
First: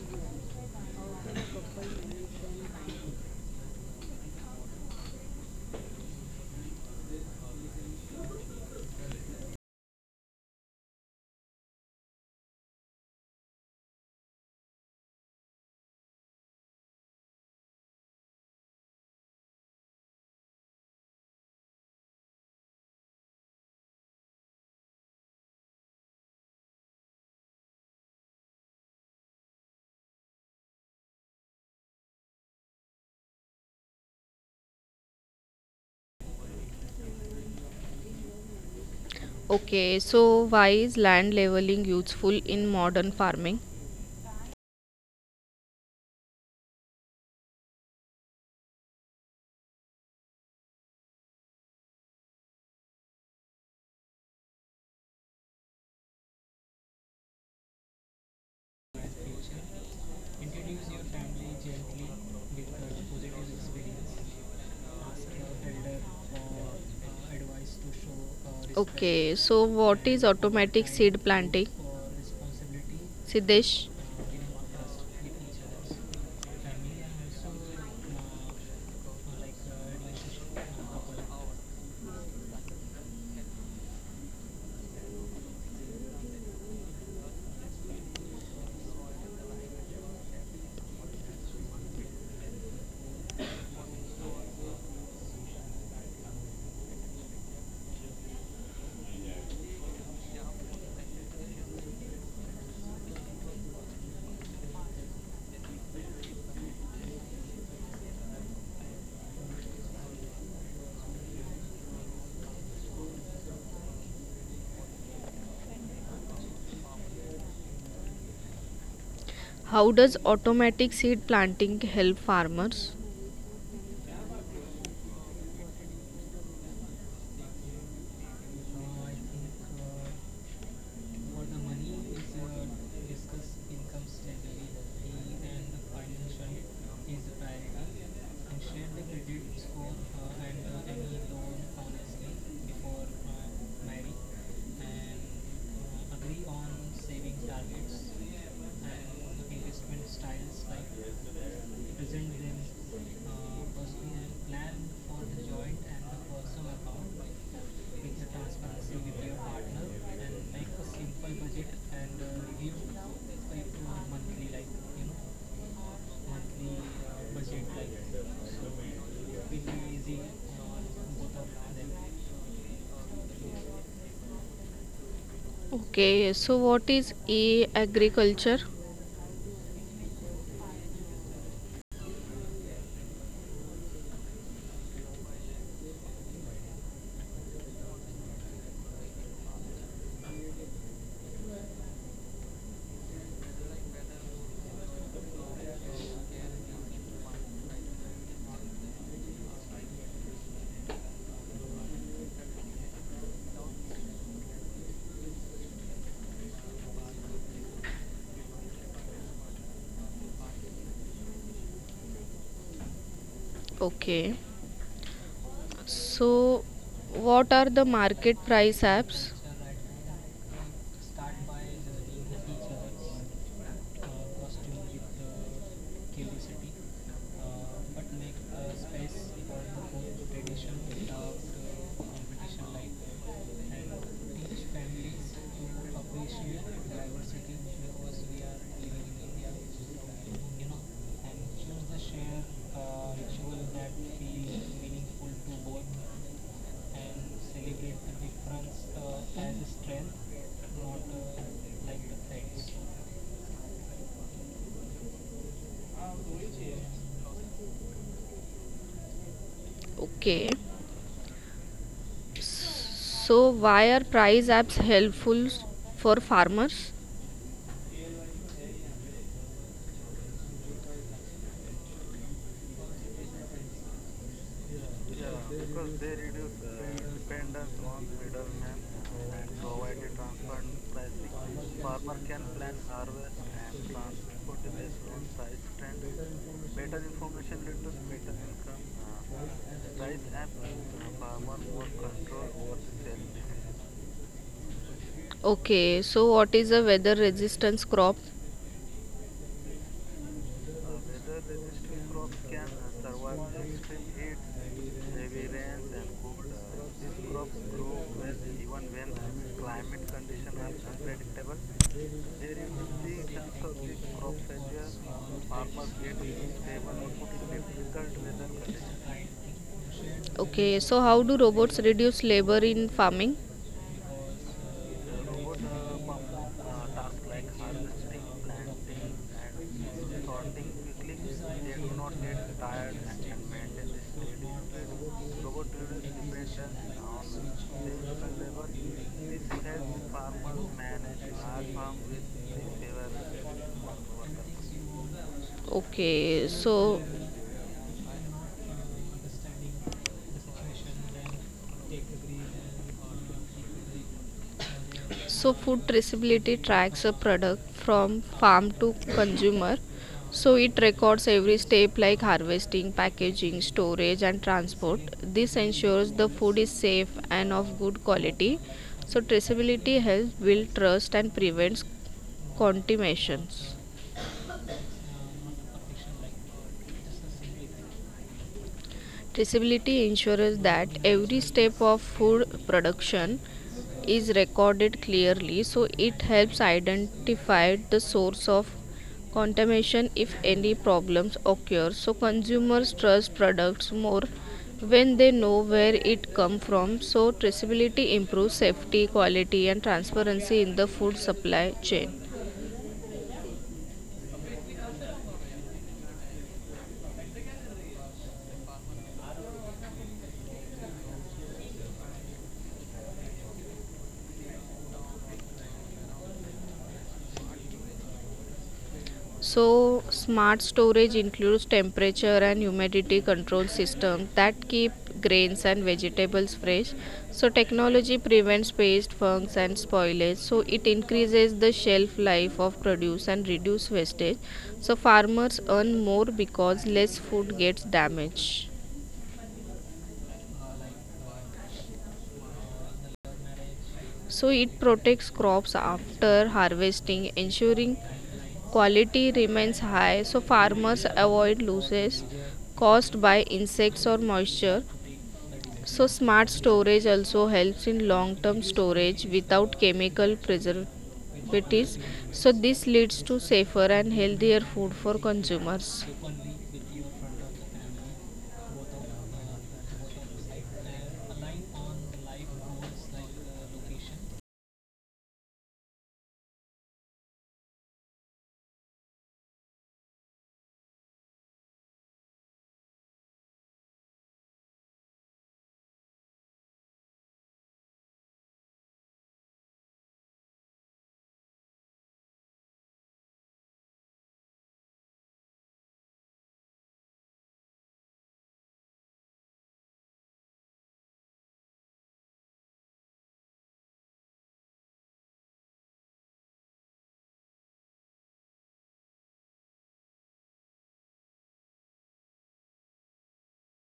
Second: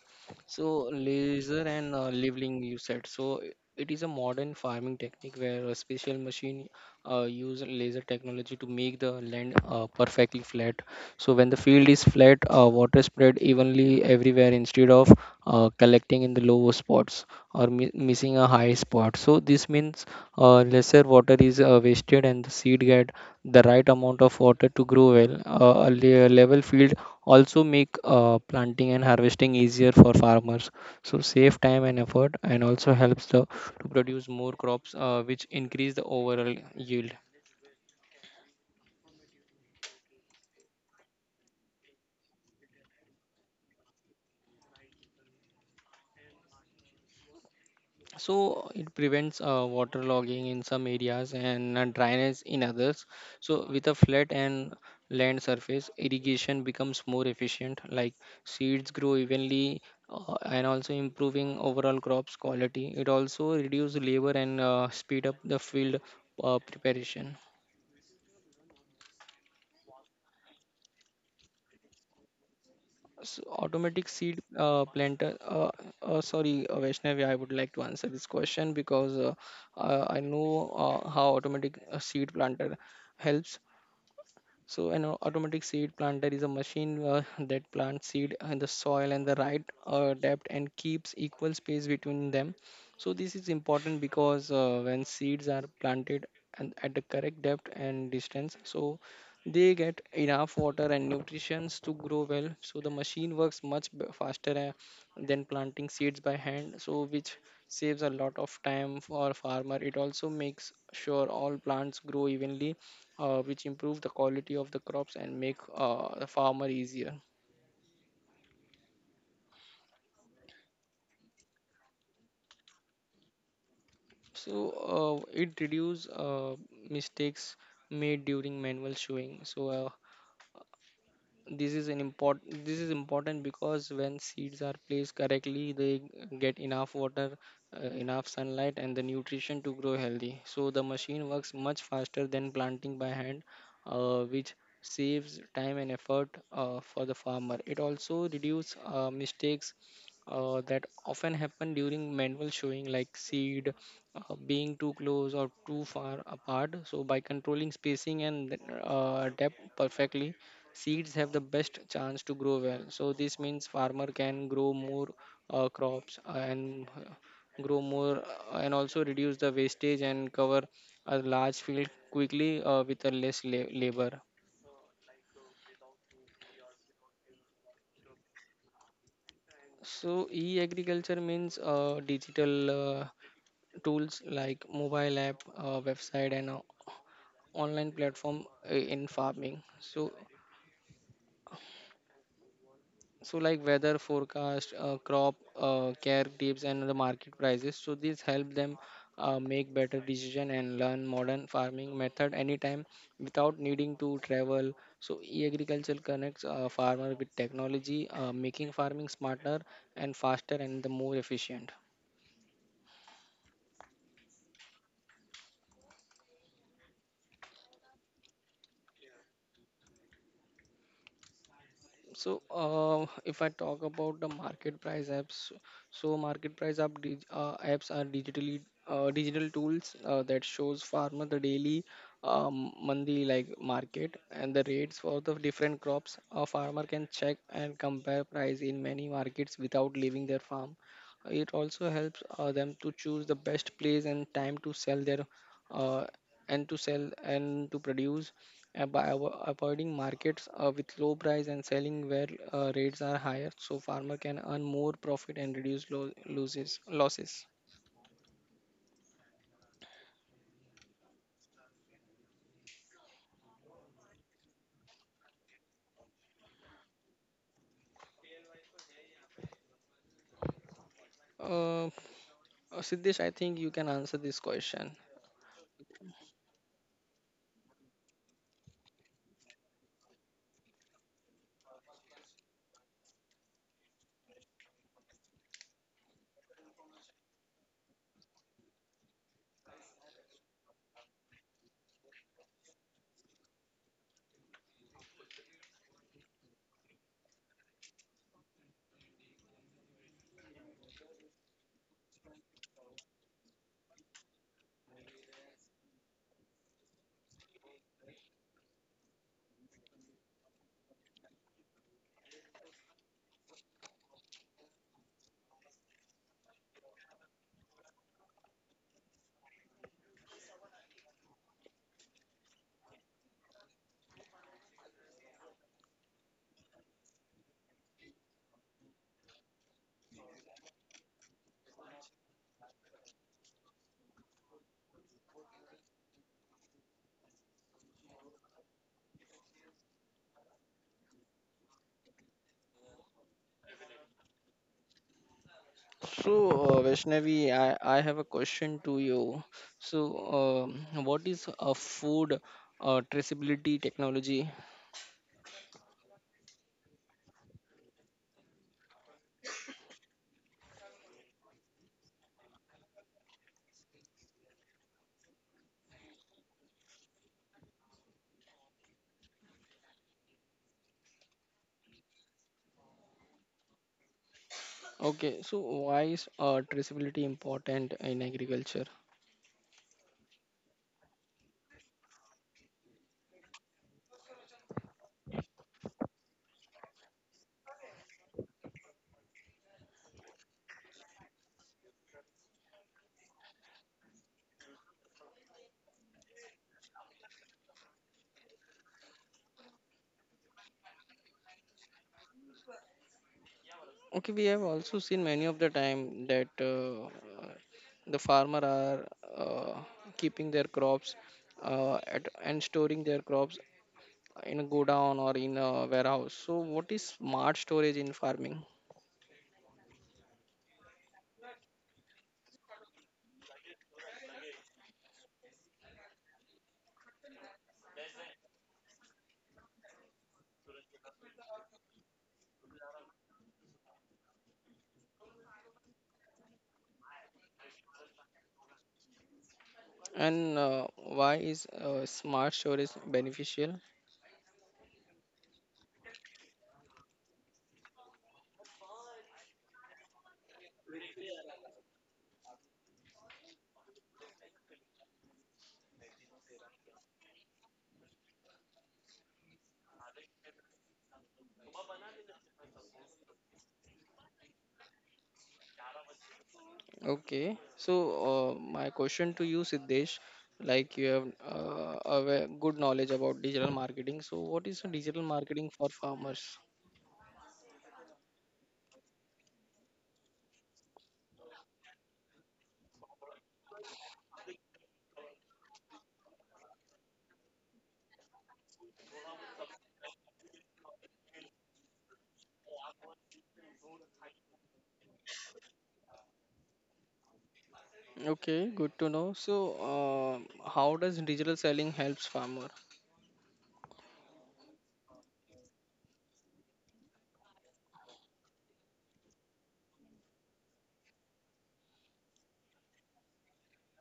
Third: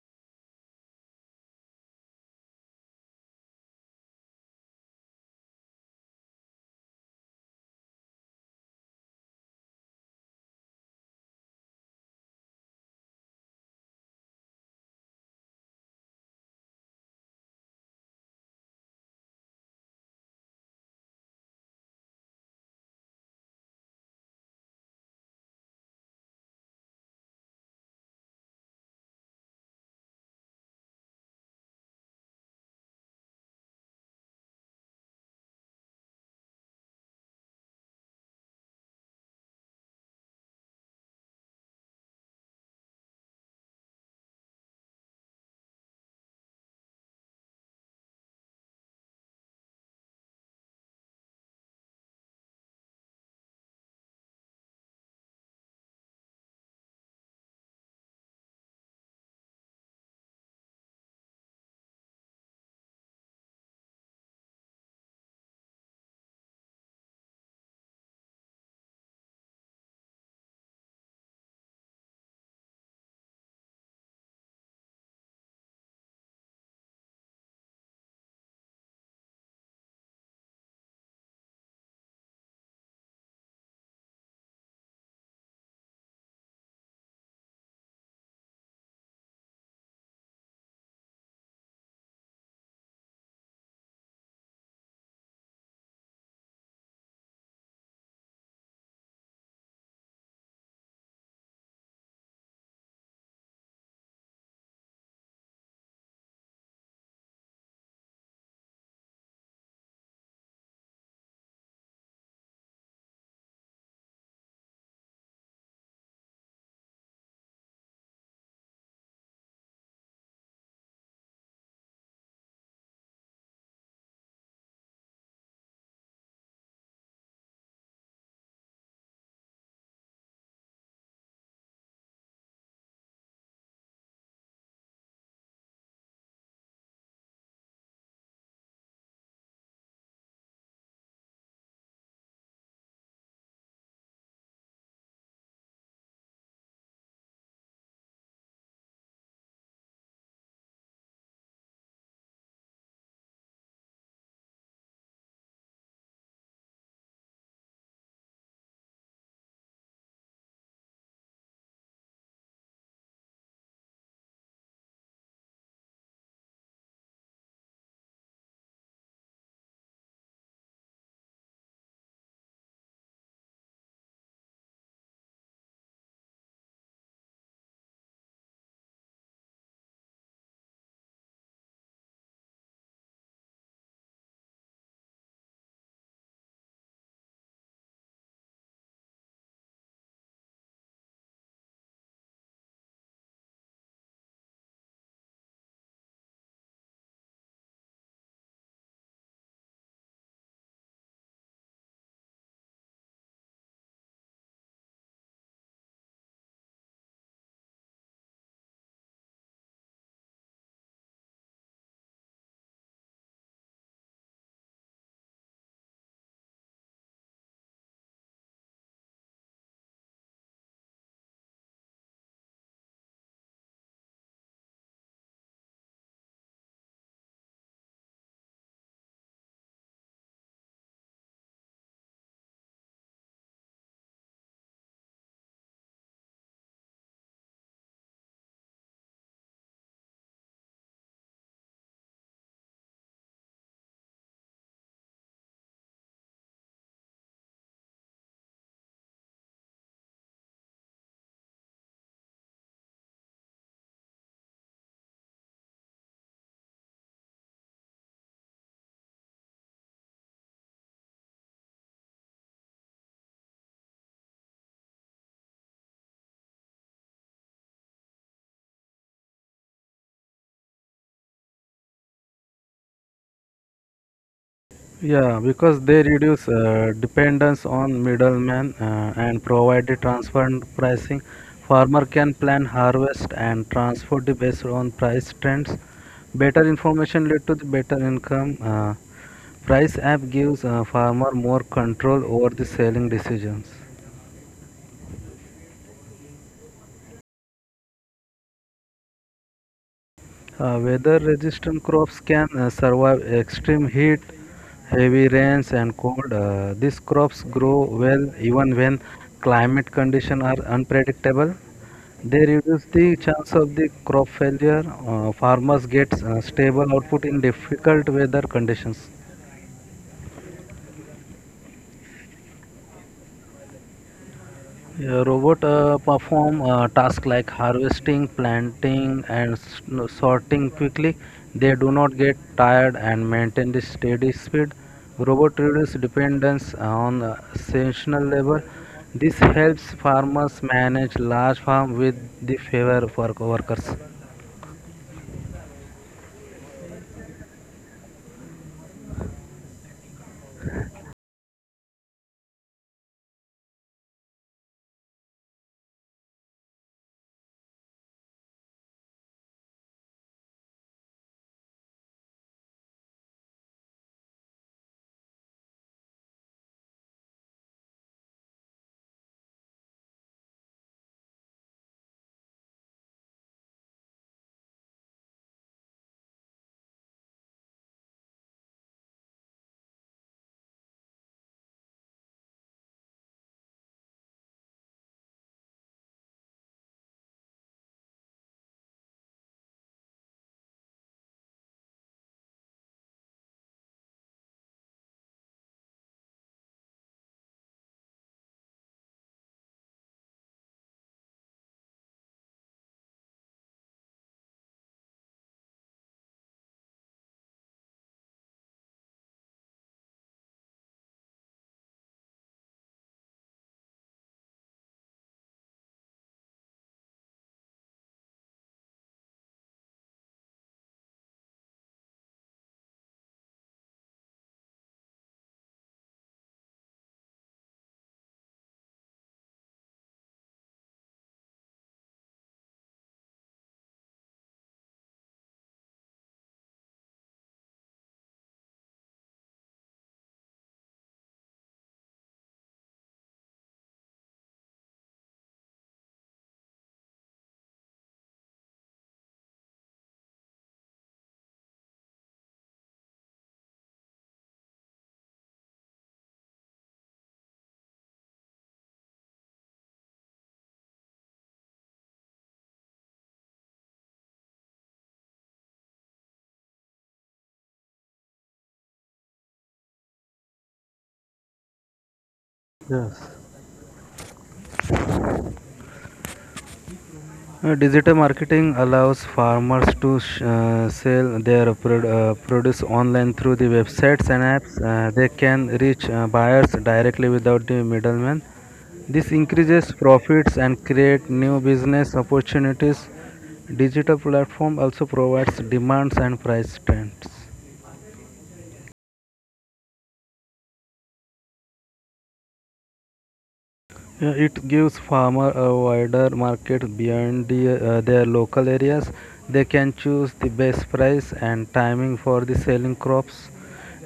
Speaker 1: So laser and leveling you said. So, it is a modern farming technique where a special machine use laser technology to make the land perfectly flat. So when the field is flat, water spread evenly everywhere instead of collecting in the lower spots or missing a high spot. So this means lesser water is wasted and the seed get the right amount of water to grow well. A level field also make planting and harvesting easier for farmers. So save time and effort, and also helps the to produce more crops, which increase the overall yield.
Speaker 3: Okay, so why is land leveling useful in modern farming?
Speaker 1: So it prevents water logging in some areas and dryness in others. So with a flat and land surface, irrigation becomes more efficient. Like seeds grow evenly, and also improving overall crops quality. It also reduces labor and speed up the field preparation.
Speaker 3: Okay, so what is automatic seed planting?
Speaker 1: So
Speaker 3: Siddesh,
Speaker 1: automatic seed planter. Sorry, Vaishnavi, I would like to answer this question because I know how automatic seed planter helps. So an automatic seed planter is a machine that plants seed in the soil and the right depth and keeps equal space between them. So this is important because when seeds are planted and at the correct depth and distance, so they get enough water and nutrients to grow well. So the machine works much faster than planting seeds by hand. So which saves a lot of time for farmer. It also makes sure all plants grow evenly, which improve the quality of the crops and make the farmer easier.
Speaker 3: how does automatic seed planting help farmers?
Speaker 1: So it reduce mistakes made during manual sowing. So this is important because when seeds are placed correctly they get enough water, enough sunlight and the nutrition to grow healthy. So the machine works much faster than planting by hand, which saves time and effort for the farmer. It also reduces mistakes that often happen during manual showing, like seed being too close or too far apart. So by controlling spacing and depth perfectly, seeds have the best chance to grow well. So this means farmer can grow more crops, and grow more and also reduce the wastage and cover a large field quickly with a less labor.
Speaker 3: Okay, so what is e agriculture?
Speaker 1: So e-agriculture means digital tools like mobile app, website and online platform in farming. So like weather forecast, crop care tips and the market prices. So these help them make better decision and learn modern farming method anytime without needing to travel. So e-agriculture connects farmer with technology, making farming smarter and faster and the more efficient.
Speaker 3: Okay, so what are the market price apps?
Speaker 1: So, if I talk about the market price apps, so market price apps are digitally digital tools that shows farmer the daily, monthly like market and the rates for the different crops. A farmer can check and compare price in many markets without leaving their farm. It also helps them to choose the best place and time to sell their uh, and to sell and to produce by avoiding markets with low price and selling where rates are higher. So farmer can earn more profit and reduce loses losses.
Speaker 3: Okay, so why are price apps helpful for farmers?
Speaker 1: uh, Siddesh, I think you can answer this question.
Speaker 2: Yeah, because they reduce dependence on middlemen and provide the transparent pricing. Farmer can plan harvest and transport the based on price trends. Better information lead to the better income. Price app gives farmer more control over the selling decisions.
Speaker 3: Okay, so what is a weather resistance crop?
Speaker 2: Weather-resistant crops can survive extreme heat, heavy rains, and cold. These crops grow well even when climate conditions are unpredictable. They reduce the chance of the crop failure. Farmers get stable output in difficult weather conditions.
Speaker 3: Okay, so how do robots reduce labor in farming?
Speaker 2: A robot perform tasks like harvesting, planting, and s- no, sorting quickly. They do not get tired and maintain the steady speed. Robot reduce dependence on seasonal labor. This helps farmers manage large farm with the favor for workers.
Speaker 1: So,
Speaker 3: Okay, so
Speaker 1: Vaishnavi, I have a question to you. So, what is a food traceability technology?
Speaker 3: So food traceability tracks a product from farm to consumer. So it records every step like harvesting, packaging, storage and transport. This ensures the food is safe and of good quality. So traceability helps build trust and prevents contaminations.
Speaker 1: Okay, so why is traceability important in agriculture?
Speaker 3: Traceability ensures that every step of food production is recorded clearly, so it helps identify the source of contamination if any problems occur. So consumers trust products more when they know where it comes from. So traceability improves safety, quality and transparency in the food supply chain.
Speaker 1: Okay, we have also seen many of the time that uh, the farmer are uh, keeping their crops at, and storing their crops in a godown or in a warehouse. So, what is smart storage in farming,
Speaker 3: So smart storage includes temperature and humidity control system that keep grains and vegetables fresh. So technology prevents pest, fungus and spoilage. So it increases the shelf life of produce and reduce wastage. So farmers earn more because less food gets damaged.
Speaker 1: and why is smart storage beneficial?
Speaker 3: So it protects crops after harvesting, ensuring quality remains high. So farmers avoid losses caused by insects or moisture. So smart storage also helps in long term storage without chemical preservatives. So this leads to safer and healthier food for consumers.
Speaker 1: Okay, so my question to you, Siddesh, like you have a good knowledge about
Speaker 2: Yes.
Speaker 1: digital marketing. So, what is digital marketing for farmers?
Speaker 2: Digital marketing allows farmers to sell their produce online through the websites and apps. They can reach buyers directly without the middleman. This increases profits and create new business opportunities. Digital platform also provides demands and price trends.
Speaker 1: Okay, good to know. So, how does digital selling helps farmer?
Speaker 2: Yeah, it gives farmer a wider market beyond their local areas. They can choose the best price and timing for the selling crops.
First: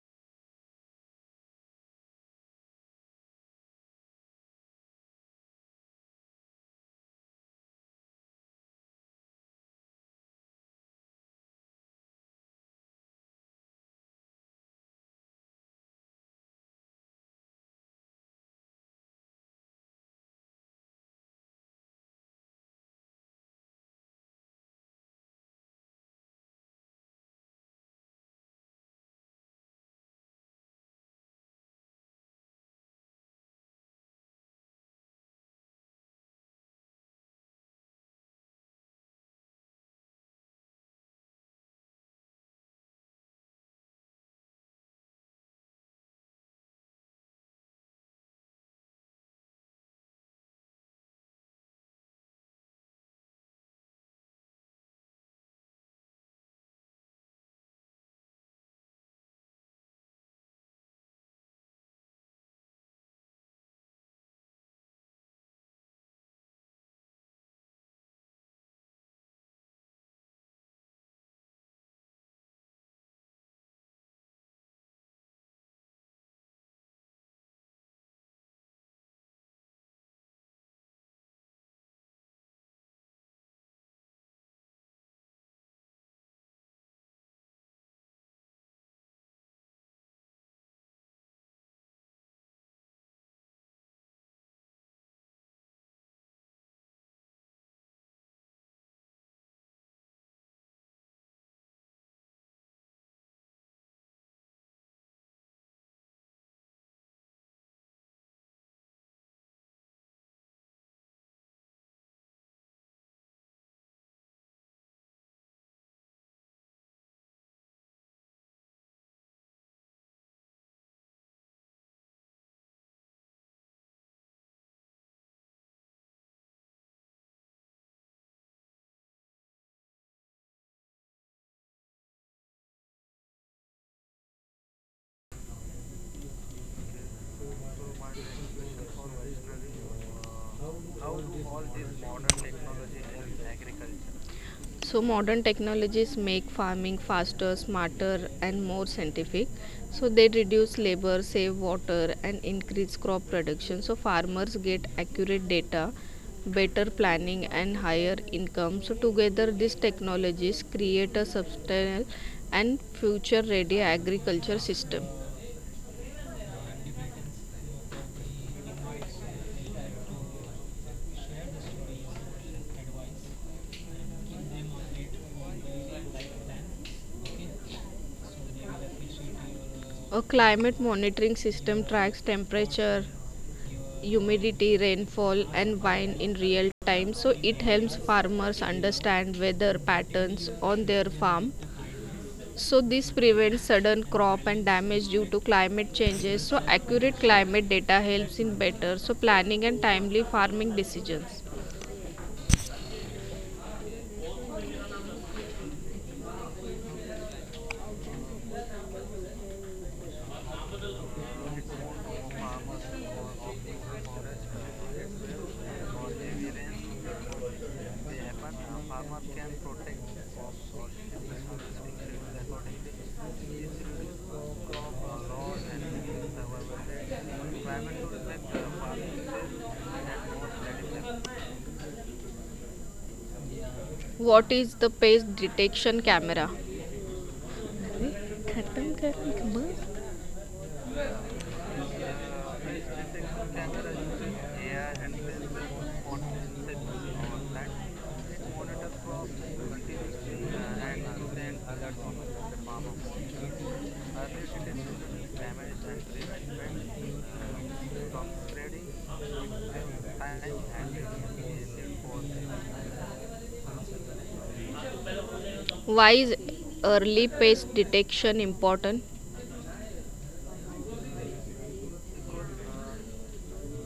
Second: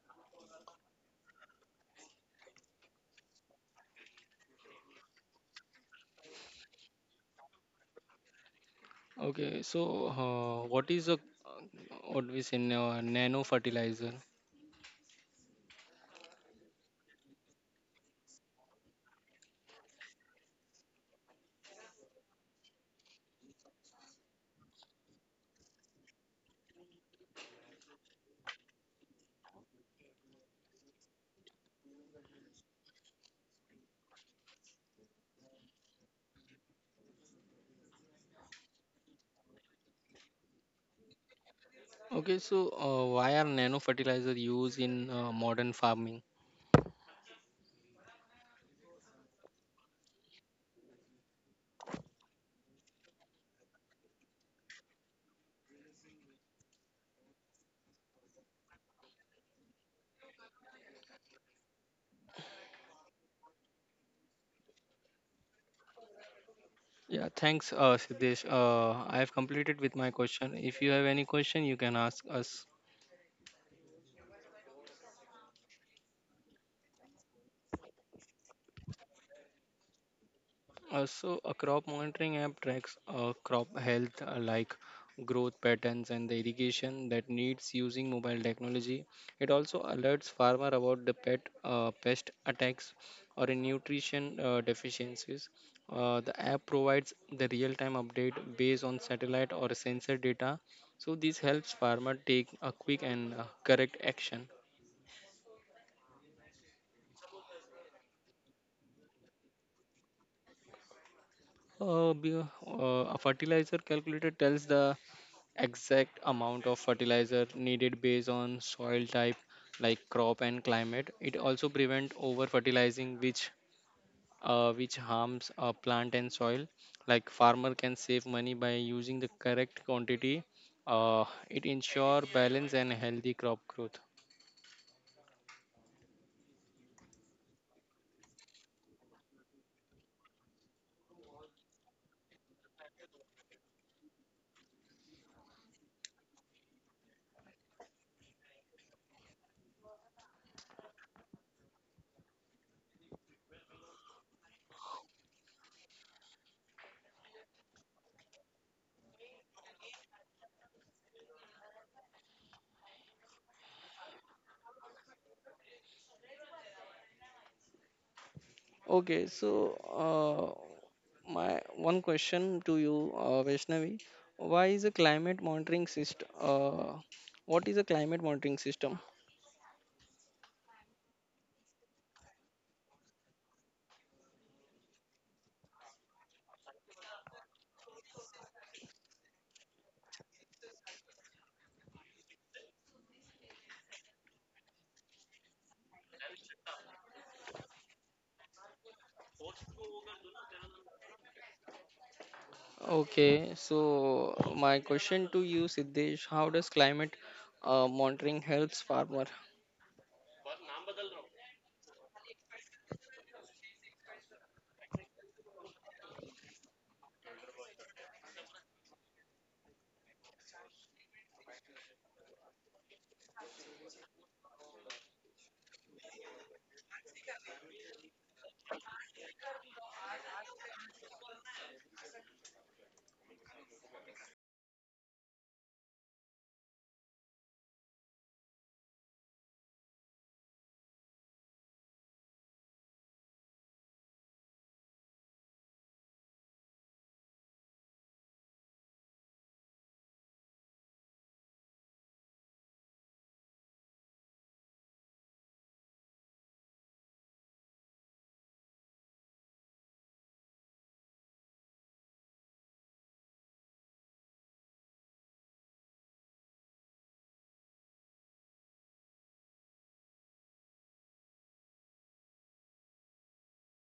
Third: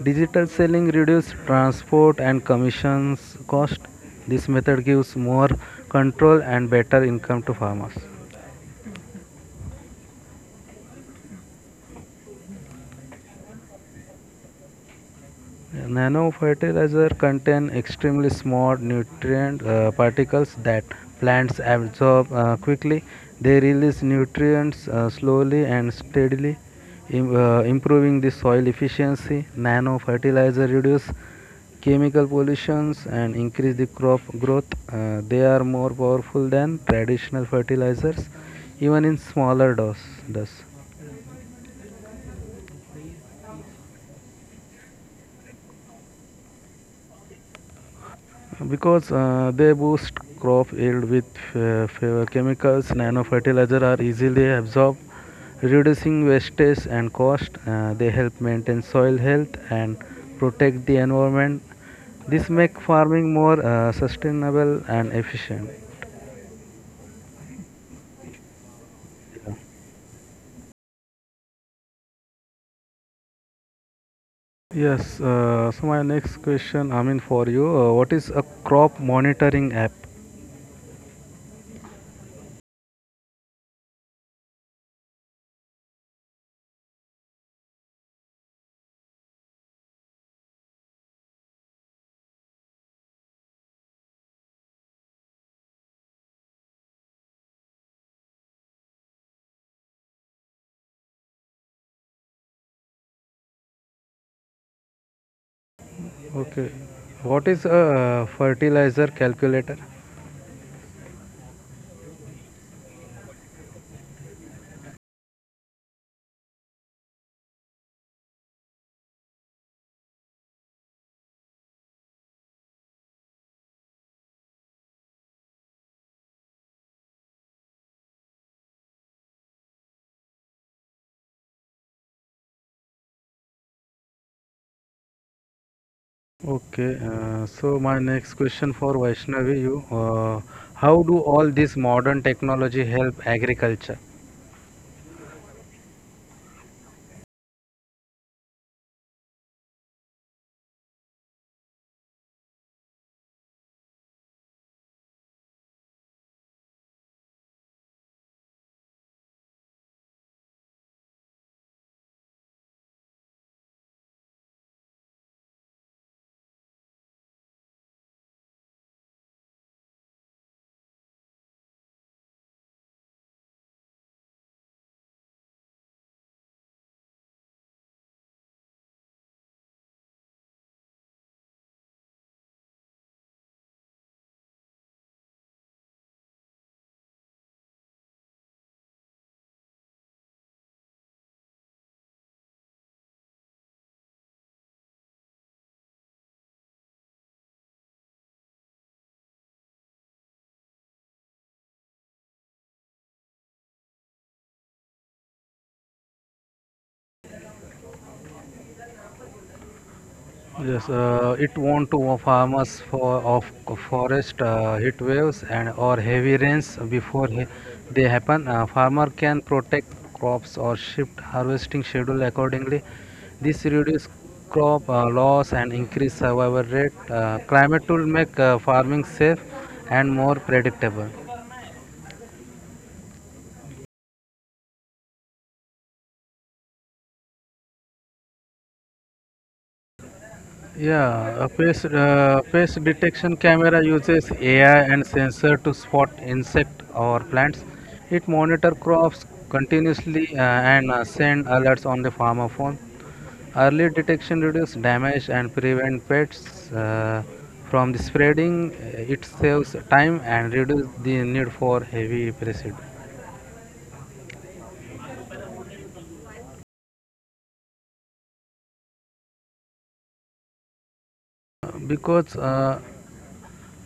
Speaker 2: Digital selling reduces transport and commissions cost. This method gives more control and better income to farmers.
Speaker 1: Okay, so what is a what we say nano fertilizer?
Speaker 2: Nano fertilizer contain extremely small nutrient particles that plants absorb quickly. They release nutrients slowly and steadily, improving the soil efficiency. Nano fertilizer reduce chemical pollutions and increase the crop growth. They are more powerful than traditional fertilizers, even in smaller dose. Thus.
Speaker 1: Okay, so why are nano fertilizer used in modern farming?
Speaker 2: Because they boost crop yield with fewer chemicals nano fertilizer are easily absorbed reducing wastage and cost. They help maintain soil health and protect the environment. This make farming more sustainable and efficient.
Speaker 1: Yeah, thanks, Siddesh. I have completed with my question. If you have any question, you can ask us.
Speaker 2: Yes uh, so my next question, for you, what is a crop monitoring app?
Speaker 1: Also, a crop monitoring app tracks crop health like growth patterns and the irrigation that needs using mobile technology. It also alerts farmer about the pet pest attacks or in nutrition deficiencies. The app provides the real-time update based on satellite or sensor data, so this helps farmer take a quick and correct action.
Speaker 2: Okay, what is a fertilizer calculator?
Speaker 1: Uh, be- a fertilizer calculator tells the exact amount of fertilizer needed based on soil type, like crop and climate. It also prevent over fertilizing, which which harms a plant and soil. Like farmer can save money by using the correct quantity. uh, it ensure balance and healthy crop growth.
Speaker 2: Okay, so my next question for Vaishnavi, you, how do all this modern technology help agriculture?
Speaker 3: So modern technologies make farming faster, smarter, and more scientific. So they reduce labor, save water, and increase crop production. So farmers get accurate data, better planning, and higher income. So together, these technologies create a sustainable and future-ready agriculture system.
Speaker 1: Okay, so my one question to you, Vaishnavi, why is a climate monitoring system? What is a climate monitoring system?
Speaker 3: A climate monitoring system tracks temperature, humidity, rainfall, and wind in real time. So it helps farmers understand weather patterns on their farm. So this prevents sudden crop and damage due to climate changes. So accurate climate data helps in better so planning and timely farming decisions.
Speaker 1: Okay, so my question to you, Siddesh, how does climate monitoring helps farmer?
Speaker 2: Yes, it won't to farmers for of forest heat waves and or heavy rains before they happen. Farmer can protect crops or shift harvesting schedule accordingly. This reduce crop loss and increase survival rate. Climate will make farming safe and more predictable.
Speaker 3: What is the pest detection camera? अरे
Speaker 2: A face detection camera uses AI and sensor to spot insect or plants. It monitor crops continuously and send alerts on the farmer phone. Early detection reduces damage and prevent pests from the spreading. It saves time and reduce the need for heavy pesticide.
Speaker 3: Why is early pest detection important?
Speaker 2: because uh,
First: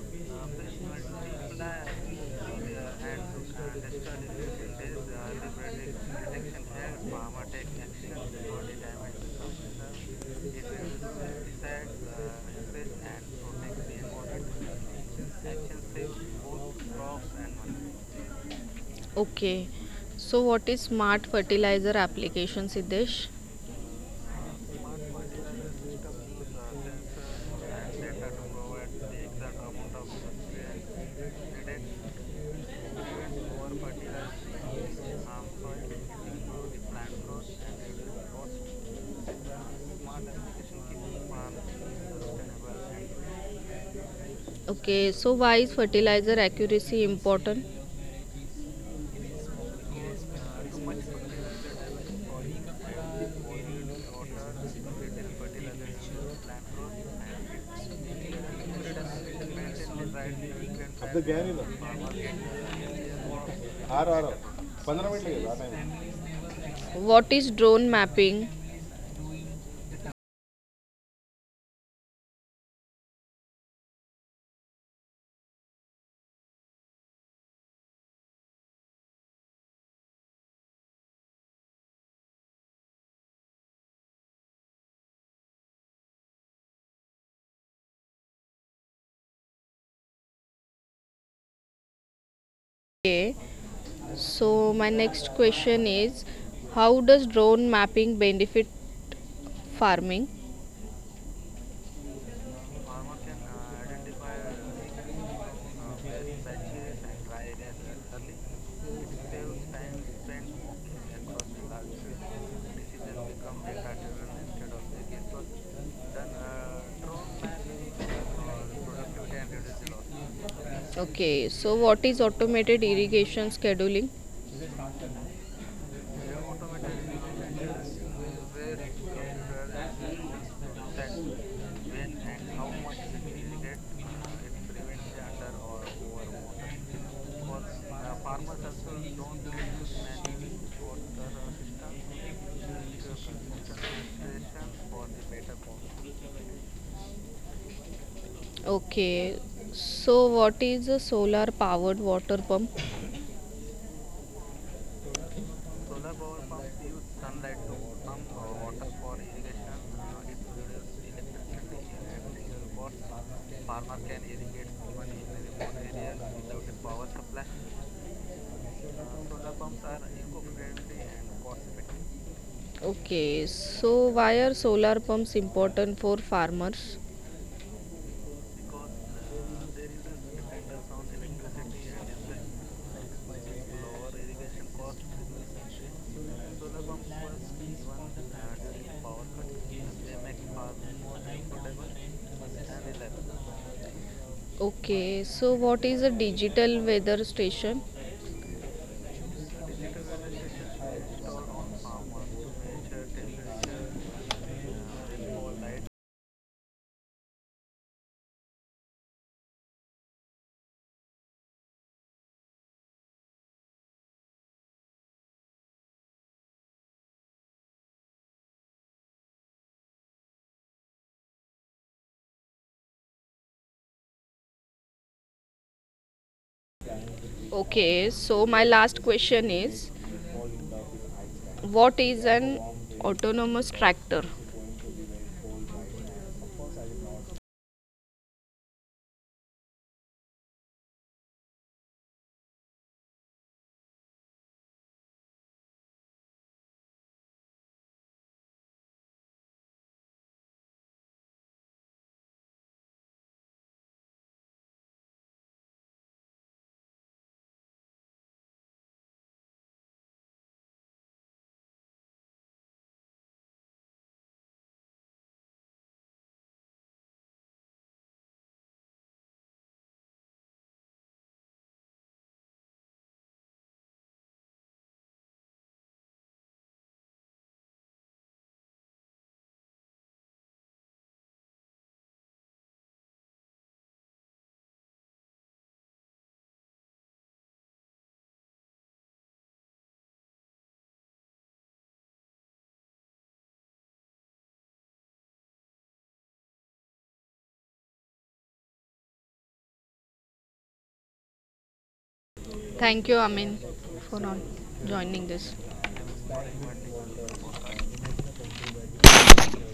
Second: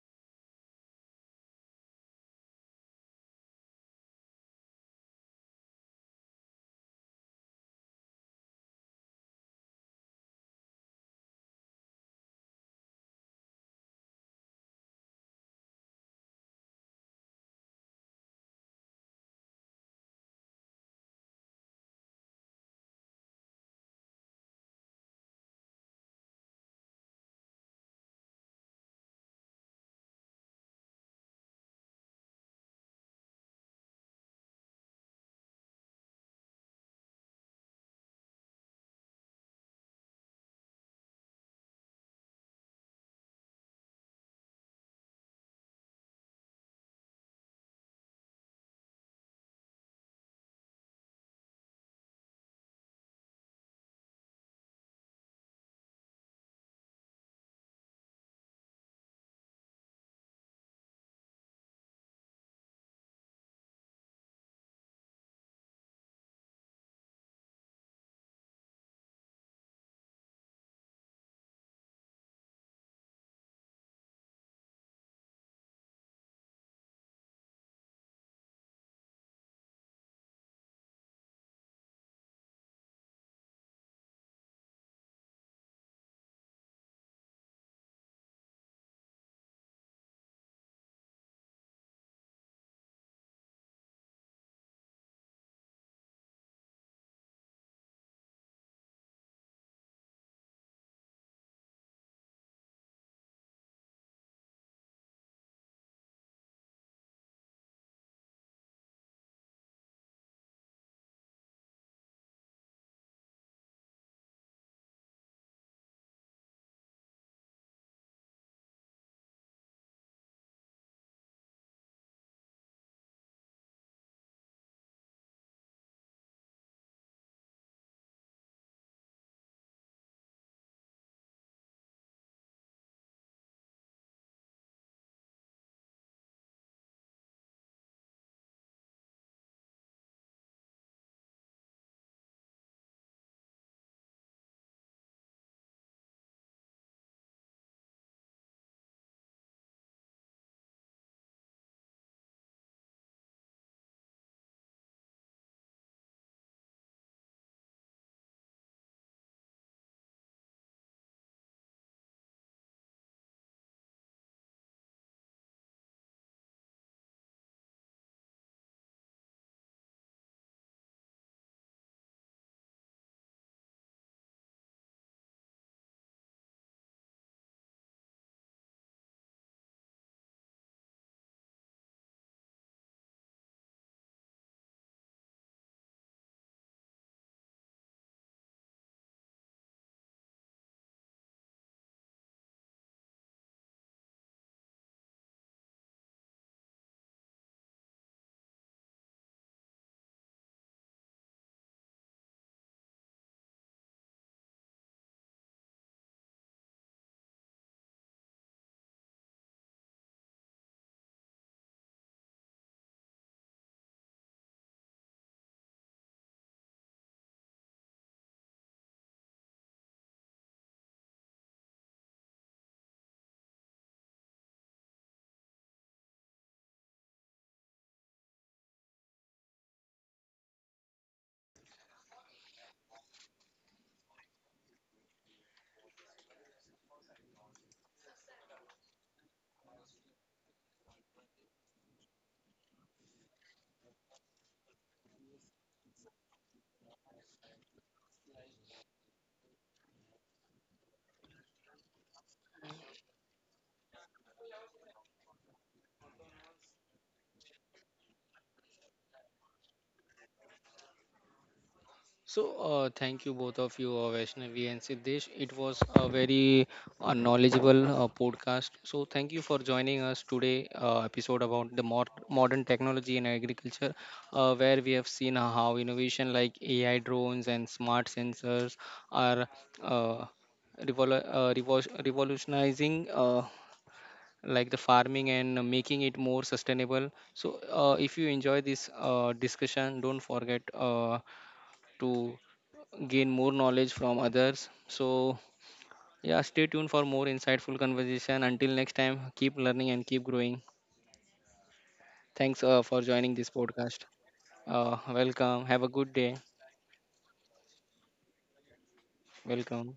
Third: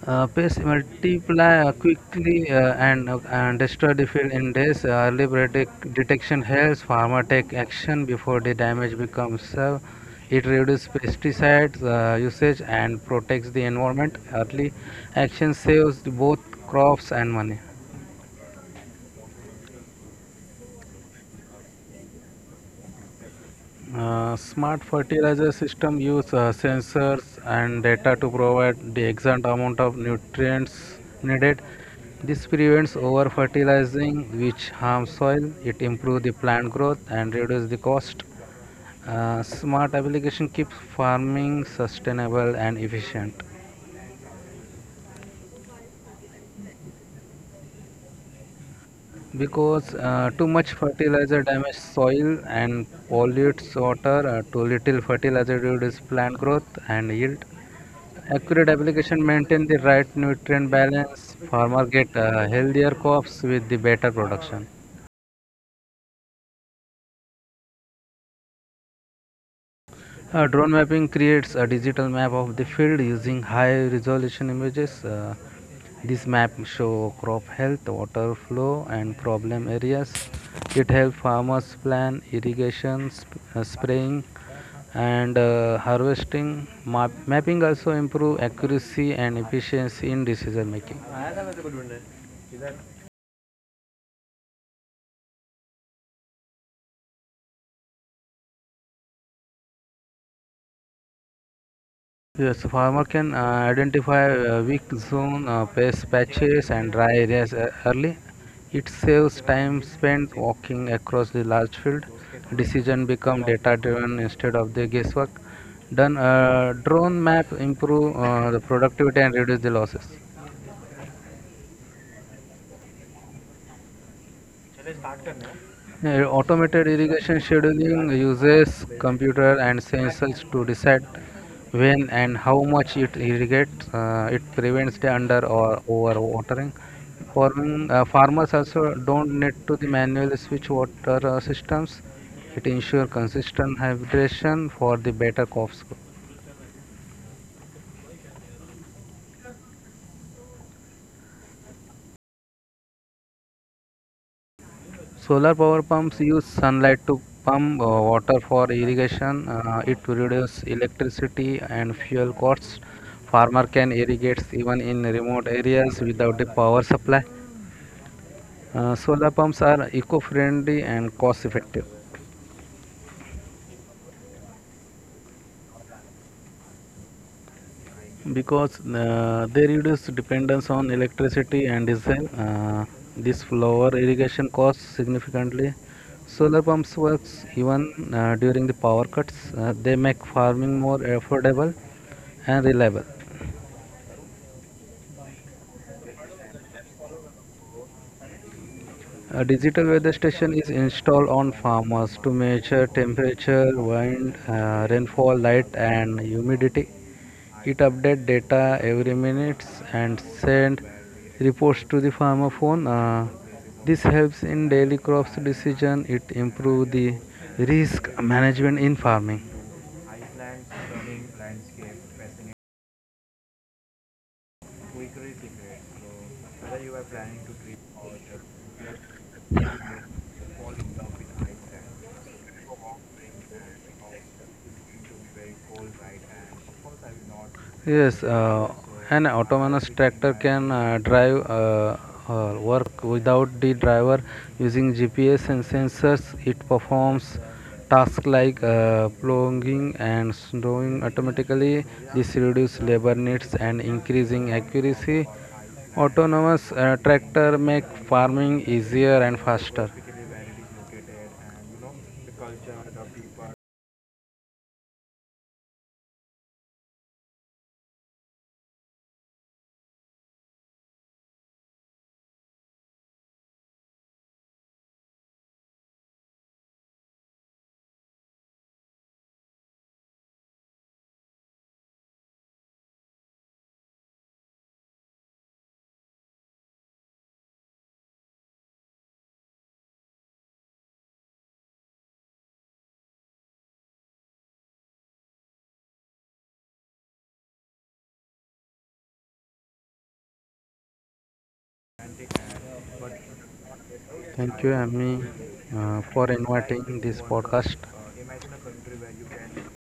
Speaker 2: Uh, pests multiply quickly and and destroy the field in days. Early detection helps farmer take action before the damage becomes severe. It reduces pesticides usage and protects the environment. Early action saves both crops and money.
Speaker 3: Okay, so what is smart fertilizer application, Siddesh?
Speaker 2: Smart fertilizer system use sensors and data to provide the exact amount of nutrients needed. This prevents over fertilizing, which harms soil. It improves the plant growth and reduces the cost. Smart application keeps farming sustainable and efficient.
Speaker 3: Okay, so why is fertilizer accuracy important?
Speaker 2: Because too much fertilizer damages soil and pollutes water. Too little fertilizer reduces plant growth and yield. Accurate application maintain the right nutrient balance. Farmer get healthier crops with the better production.
Speaker 3: What is drone mapping?
Speaker 2: Drone mapping creates a digital map of the field using high resolution images. This map show crop health, water flow, and problem areas. It helps farmers plan irrigation, spraying, and harvesting. Mapping also improve accuracy and efficiency in decision making.
Speaker 3: Okay, so my next question is, how does drone mapping benefit farming?
Speaker 2: Yes, farmer can identify weak zone, pest patches, and dry areas early. It saves time spent walking across the large field. Decision become data driven instead of the guesswork. Done Drone map improve the productivity and reduce the losses.
Speaker 3: Okay, so what is automated irrigation scheduling?
Speaker 2: Automated irrigation scheduling uses computer and sensors to decide when and how much it irrigates. It prevents the under or over watering. Farmers also don't need to the manually switch water systems. It ensures consistent hydration for the better crops.
Speaker 3: Okay, so what is a solar powered water pump?
Speaker 2: Solar power pumps use sunlight to pump water for irrigation. It reduces electricity and fuel costs. Farmer can irrigate even in remote areas without a power supply. Solar pumps are eco-friendly and cost-effective.
Speaker 3: Okay, so why are solar pumps important for farmers?
Speaker 2: Because they reduce dependence on electricity and diesel. This lower irrigation costs significantly. Solar pumps works even during the power cuts. They make farming more affordable and reliable.
Speaker 3: Okay, so what is a digital weather station?
Speaker 2: A digital weather station is installed on farmers to measure temperature, wind, rainfall, light, and humidity. It updates data every minutes and send reports to the farmer phone. This helps in daily crops decision. It improve the risk management in farming.
Speaker 3: Okay, so my last question is, what is an autonomous tractor?
Speaker 2: Yes, so an autonomous tractor can drive work without the driver using GPS and sensors. It performs tasks like plowing and sowing automatically. This reduces labor needs and increasing accuracy. Autonomous tractor make farming easier and faster.
Speaker 1: So, thank you both of you, Vaishnavi and Siddesh. It was a very knowledgeable podcast. So, thank you for joining us today episode about the modern technology in agriculture, where we have seen how innovation like AI drones and smart sensors are uh, revolutionizing like the farming and making it more sustainable. So, if you enjoy this discussion, don't forget to gain more knowledge from others. So, yeah, stay tuned for more insightful conversation. Until next time, keep learning and keep growing. Thanks for
Speaker 3: Thank
Speaker 1: joining
Speaker 3: you,
Speaker 1: this
Speaker 3: Amin,
Speaker 1: podcast.
Speaker 3: for not
Speaker 2: Thank you, Ami,
Speaker 3: joining
Speaker 1: Welcome.
Speaker 3: this.
Speaker 1: Have a good day.
Speaker 2: for inviting this podcast.
Speaker 1: Welcome.